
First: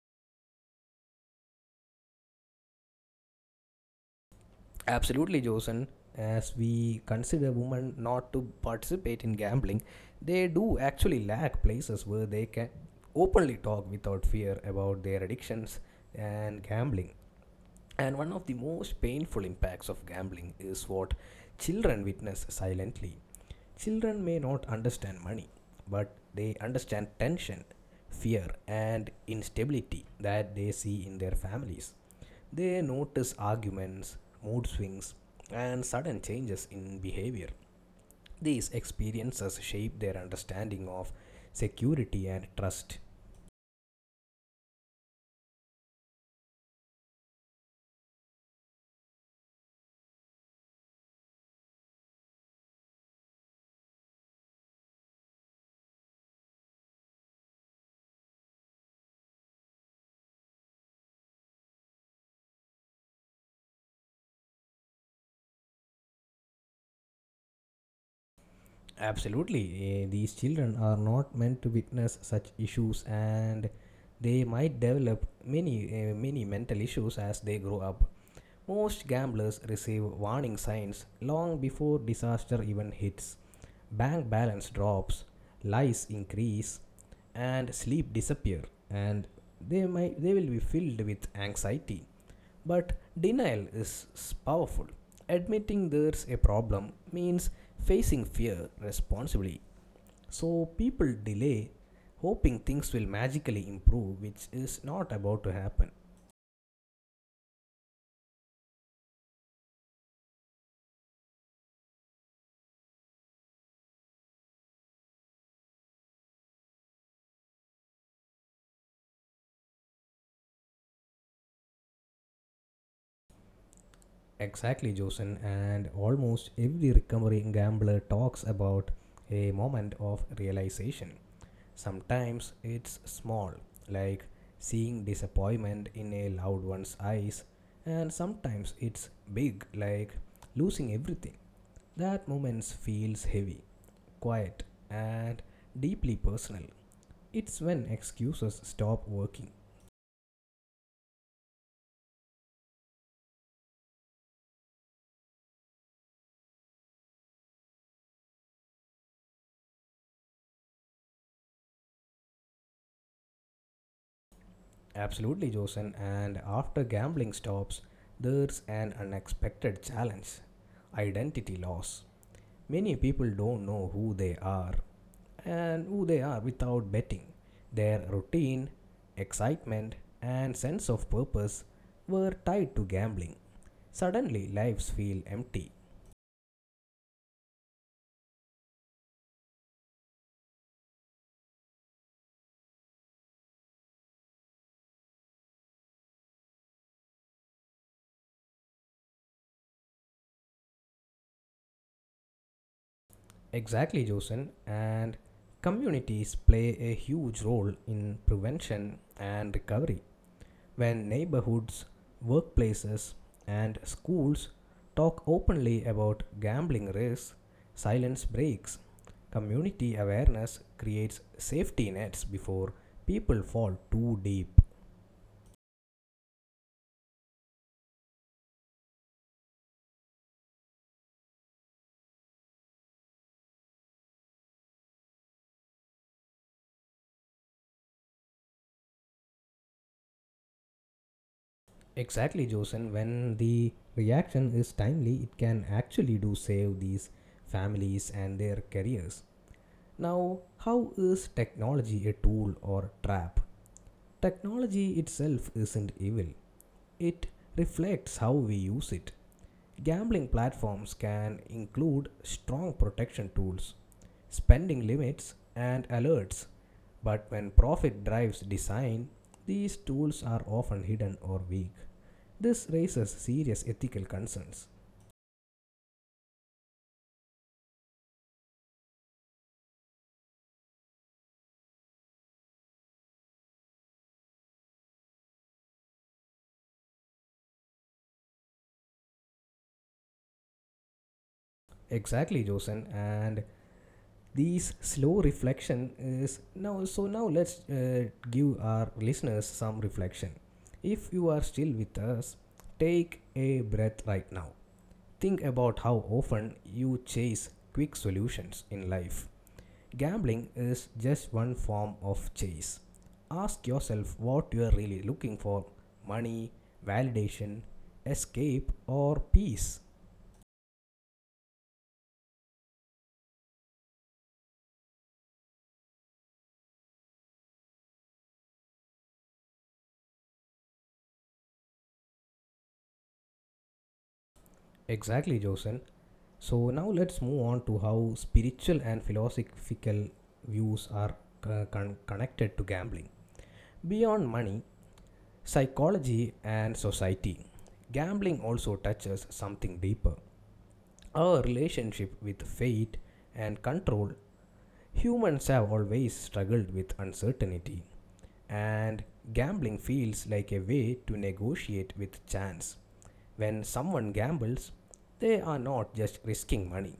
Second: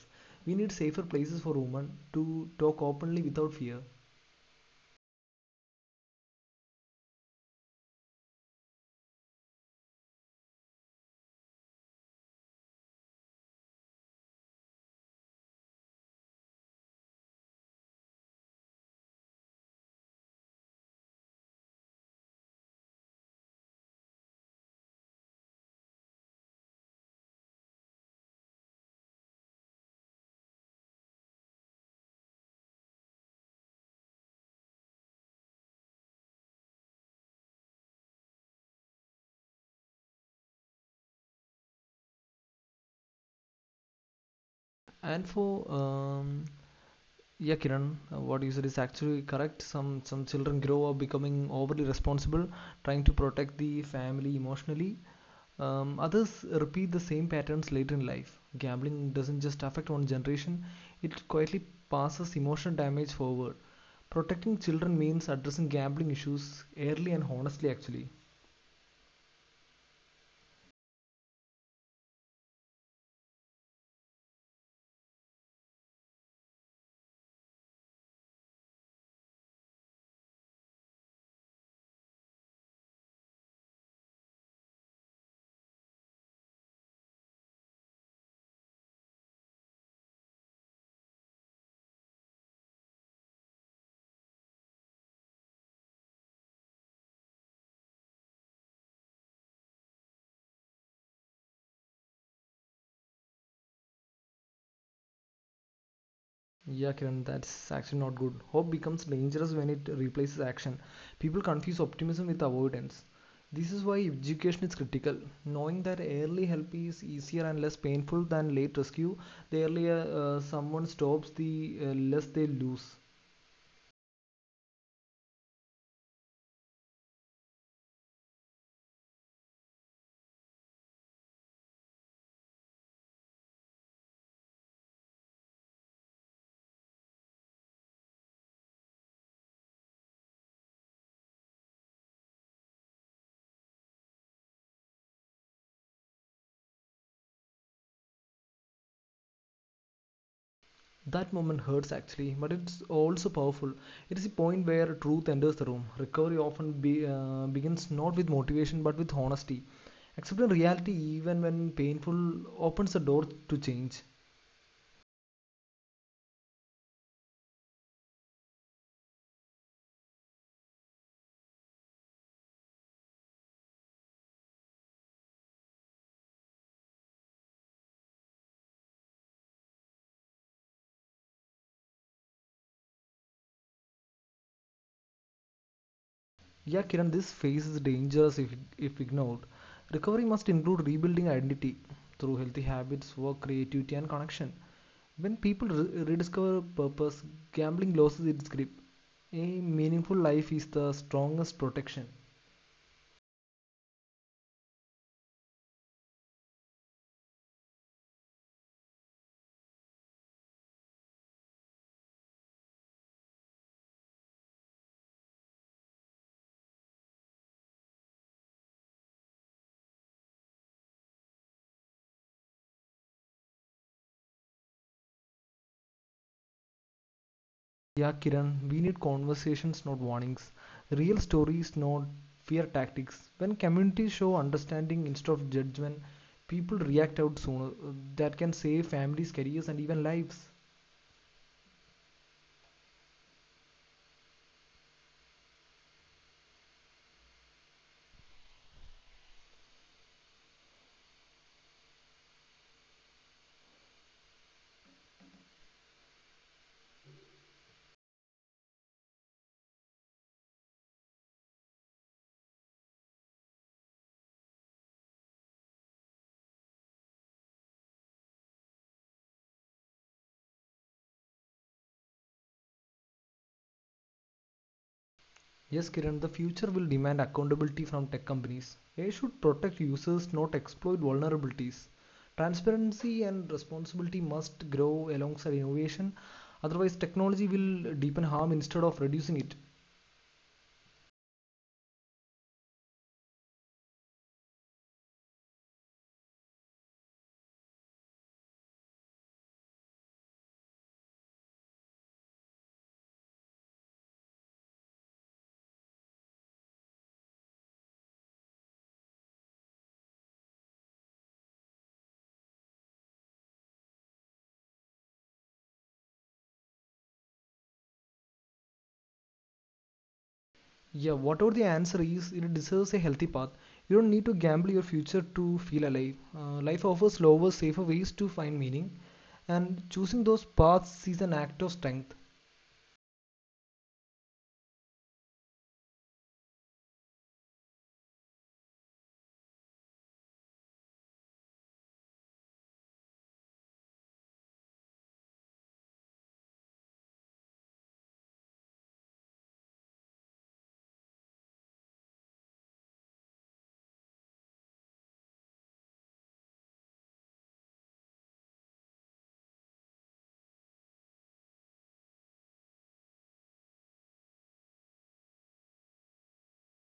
B: We need safer places for women to talk openly without fear.
A: Absolutely, Josen. As we consider women not to participate in gambling, they do actually lack places where they can openly talk without fear about their addictions and gambling. And one of the most painful impacts of gambling is what children witness silently. Children may not understand money, but they understand tension, fear, and instability that they see in their families. They notice arguments, mood swings, and sudden changes in behavior. These experiences shape their understanding of security and trust.
B: And for Yeah, Kiran, what you said is actually correct. Some children grow up becoming overly responsible, trying to protect the family emotionally. Others repeat the same patterns later in life. Gambling doesn't just affect one generation, it quietly passes emotional damage forward. Protecting children means addressing gambling issues early and honestly, actually.
A: Absolutely, eh, these children are not meant to witness such issues and they might develop many mental issues as they grow up. Most gamblers receive warning signs long before disaster even hits. Bank balance drops, lies increase, and sleep disappear, and they will be filled with anxiety. But denial is powerful. Admitting there's a problem means facing fear responsibly. So people delay, hoping things will magically improve, which is not about to happen.
B: Yeah, Kiran, that's actually not good. Hope becomes dangerous when it replaces action. People confuse optimism with avoidance. This is why education is critical. Knowing that early help is easier and less painful than late rescue, the earlier someone stops, the less they lose.
A: Exactly, Josen, and almost every recovering gambler talks about a moment of realization. Sometimes it's small, like seeing disappointment in a loved one's eyes, and sometimes it's big, like losing everything. That moment feels heavy, quiet, and deeply personal. It's when excuses stop working.
B: That moment hurts actually, but it's also powerful. It is a point where truth enters the room. Recovery often begins not with motivation but with honesty. Accepting reality, even when painful, opens the door to change.
A: Absolutely, Josen. And after gambling stops, there's an unexpected challenge: identity loss. Many people don't know who they are and who they are without betting. Their routine, excitement, and sense of purpose were tied to gambling. Suddenly, lives feel empty.
B: Yeah, Kiran, this phase is dangerous if ignored. Recovery must include rebuilding identity through healthy habits, work, creativity, and connection. When people rediscover purpose, gambling loses its grip. A meaningful life is the strongest protection.
A: Exactly, Josen. And communities play a huge role in prevention and recovery. When neighborhoods, workplaces, and schools talk openly about gambling risks, silence breaks. Community awareness creates safety nets before people fall too deep.
B: Yeah, Kiran, we need conversations, not warnings. Real stories, not fear tactics. When communities show understanding instead of judgment, people react out sooner. That can save families, careers, and even lives.
A: Exactly, Josen. When the reaction is timely, it can actually do save these families and their careers. Now, how is technology a tool or trap? Technology itself isn't evil. It reflects how we use it. Gambling platforms can include strong protection tools, spending limits, and alerts. But when profit drives design, these tools are often hidden or weak. This raises serious ethical concerns.
B: Yes, Kiran, the future will demand accountability from tech companies. They should protect users, not exploit vulnerabilities. Transparency and responsibility must grow alongside innovation. Otherwise, technology will deepen harm instead of reducing it.
A: Exactly, Josen. And these slow reflection is now. So now let's give our listeners some reflection. If you are still with us, take a breath right now. Think about how often you chase quick solutions in life. Gambling is just one form of chase. Ask yourself what you are really looking for: money, validation, escape, or peace.
B: Yeah, whatever the answer is, it deserves a healthy path. You don't need to gamble your future to feel alive. Life offers slower, safer ways to find meaning, and choosing those paths is an act of strength.
A: Exactly, Josen. So, now let's move on to how spiritual and philosophical views are connected to gambling. Beyond money, psychology, and society, gambling also touches something deeper. Our relationship with fate and control, humans have always struggled with uncertainty, and gambling feels like a way to negotiate with chance. When someone gambles, they are not just risking money,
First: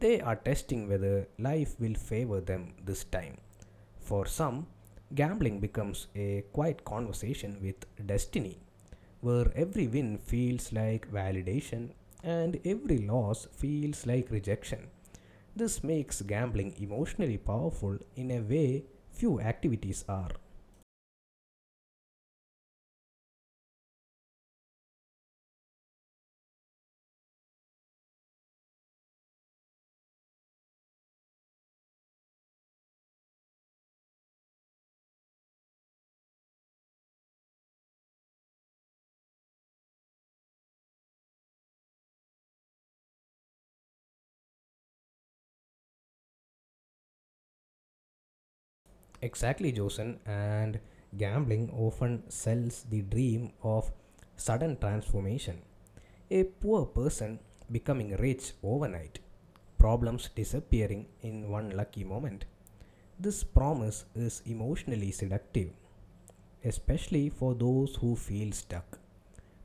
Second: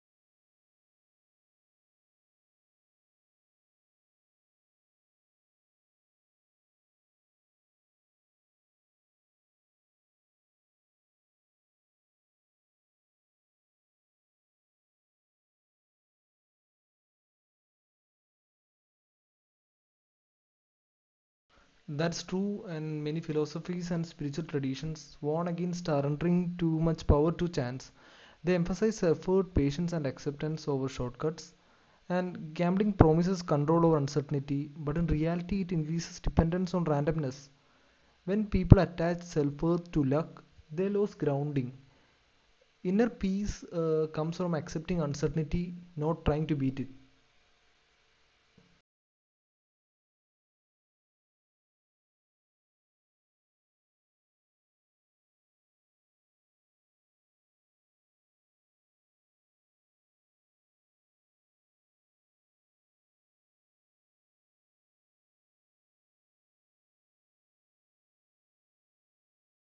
A: they are testing whether life will favor them this time. For some, gambling becomes a quiet conversation with destiny, where every win feels like validation and every loss feels like rejection. This makes gambling emotionally powerful in a way few activities are.
B: That's true, and many philosophies and spiritual traditions warn against surrendering too much power to chance. They emphasize effort, patience, and acceptance over shortcuts. And gambling promises control over uncertainty, but in reality, it increases dependence on randomness. When people attach self worth to luck, they lose grounding. Inner peace comes from accepting uncertainty, not trying to beat it.
A: Exactly, Josen, and gambling often sells the dream of sudden transformation. A poor person becoming rich overnight, problems disappearing in one lucky moment. This promise is emotionally seductive, especially for those who feel stuck.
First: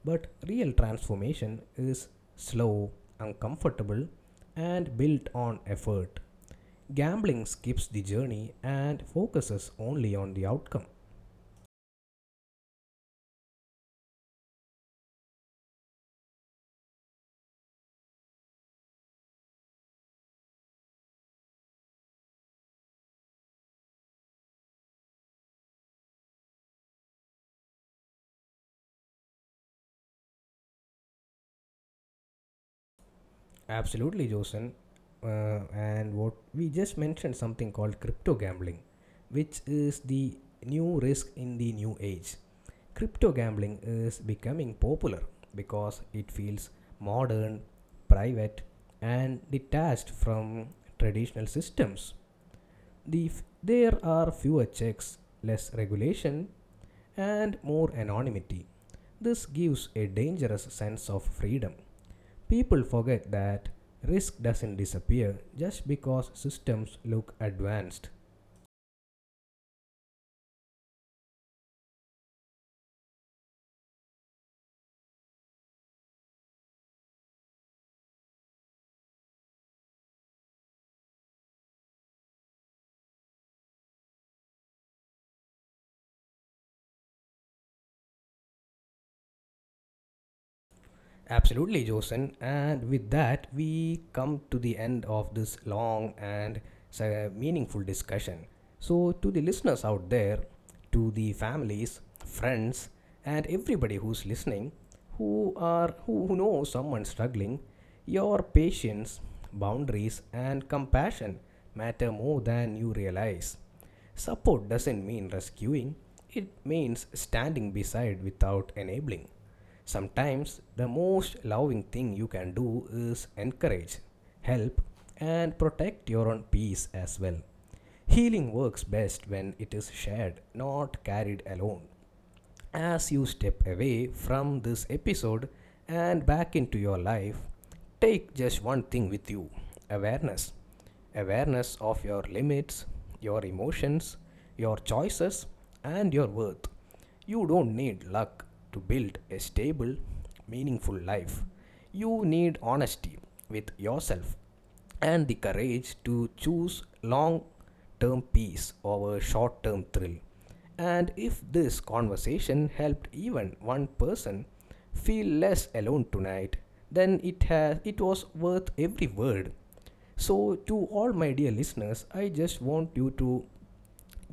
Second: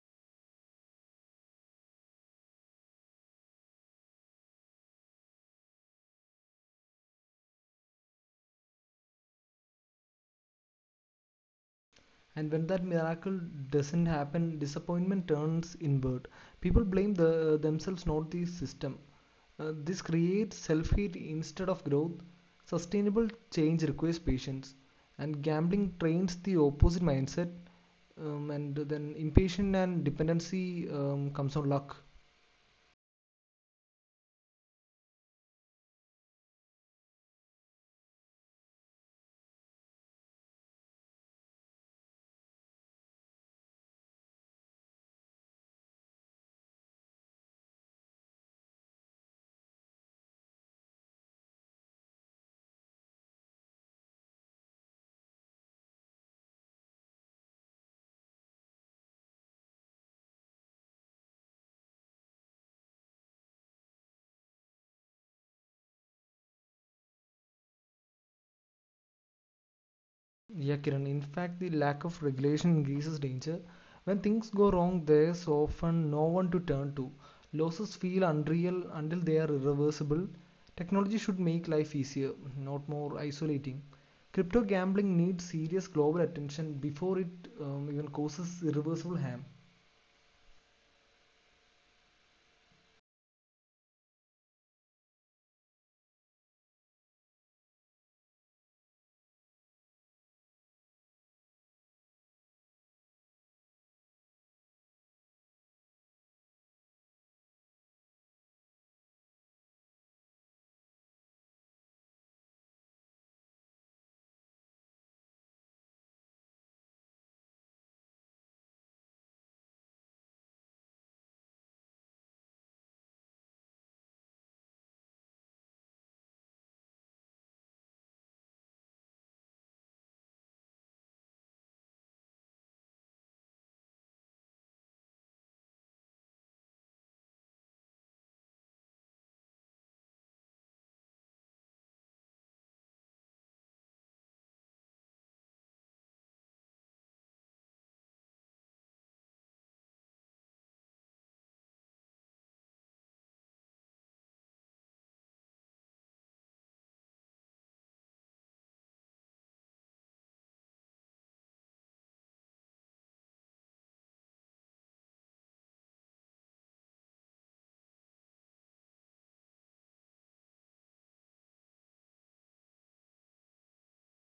A: But real transformation is slow, uncomfortable, and built on effort. Gambling skips the journey and focuses only on the outcome.
B: And when that miracle doesn't happen, disappointment turns inward. People blame themselves, not the system. This creates self hate instead of growth. Sustainable change requires patience, and gambling trains the opposite mindset. And then impatience and dependency comes on luck.
A: Absolutely, Josen. And what we just mentioned something called crypto gambling, which is the new risk in the new age. Crypto gambling is becoming popular because it feels modern, private, and detached from traditional systems. There are fewer checks, less regulation, and more anonymity. This gives a dangerous sense of freedom. People forget that risk doesn't disappear just because systems look advanced.
B: Yeah, Kiran. In fact, the lack of regulation increases danger. When things go wrong, there's often no one to turn to. Losses feel unreal until they are irreversible. Technology should make life easier, not more isolating. Crypto gambling needs serious global attention before it even causes irreversible harm.
A: Absolutely, Josen. And with that, we come to the end of this long and meaningful discussion. So, to the listeners out there, to the families, friends, and everybody who's listening, who know someone struggling, your patience, boundaries, and compassion matter more than you realize. Support doesn't mean rescuing; it means standing beside without enabling. Sometimes the most loving thing you can do is encourage, help, and protect your own peace as well. Healing works best when it is shared, not carried alone. As you step away from this episode and back into your life, take just one thing with you: awareness. Awareness of your limits, your emotions, your choices, and your worth. You don't need luck to build a stable, meaningful life. You need honesty with yourself and the courage to choose long term peace over short term thrill. And if this conversation helped even one person feel less alone tonight, then it was worth every word. So to all my dear listeners, I just want you to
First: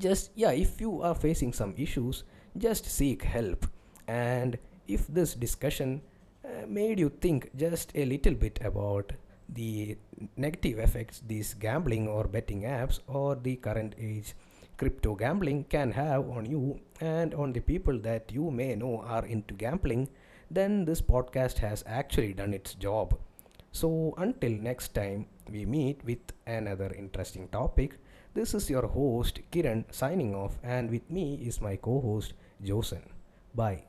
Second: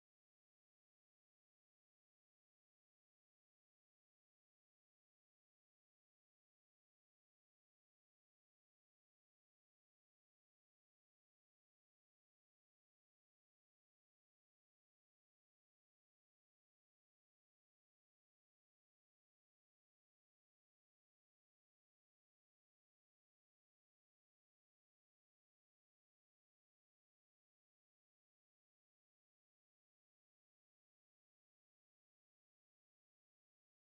A: just yeah, if you are facing some issues, just seek help. And if this discussion made you think just a little bit about the negative effects these gambling or betting apps or the current age crypto gambling can have on you and on the people that you may know are into gambling, then this podcast has actually done its job. So until next time we meet with another interesting topic, this is your host Kiran signing off, and with me is my co host Josen. Bye.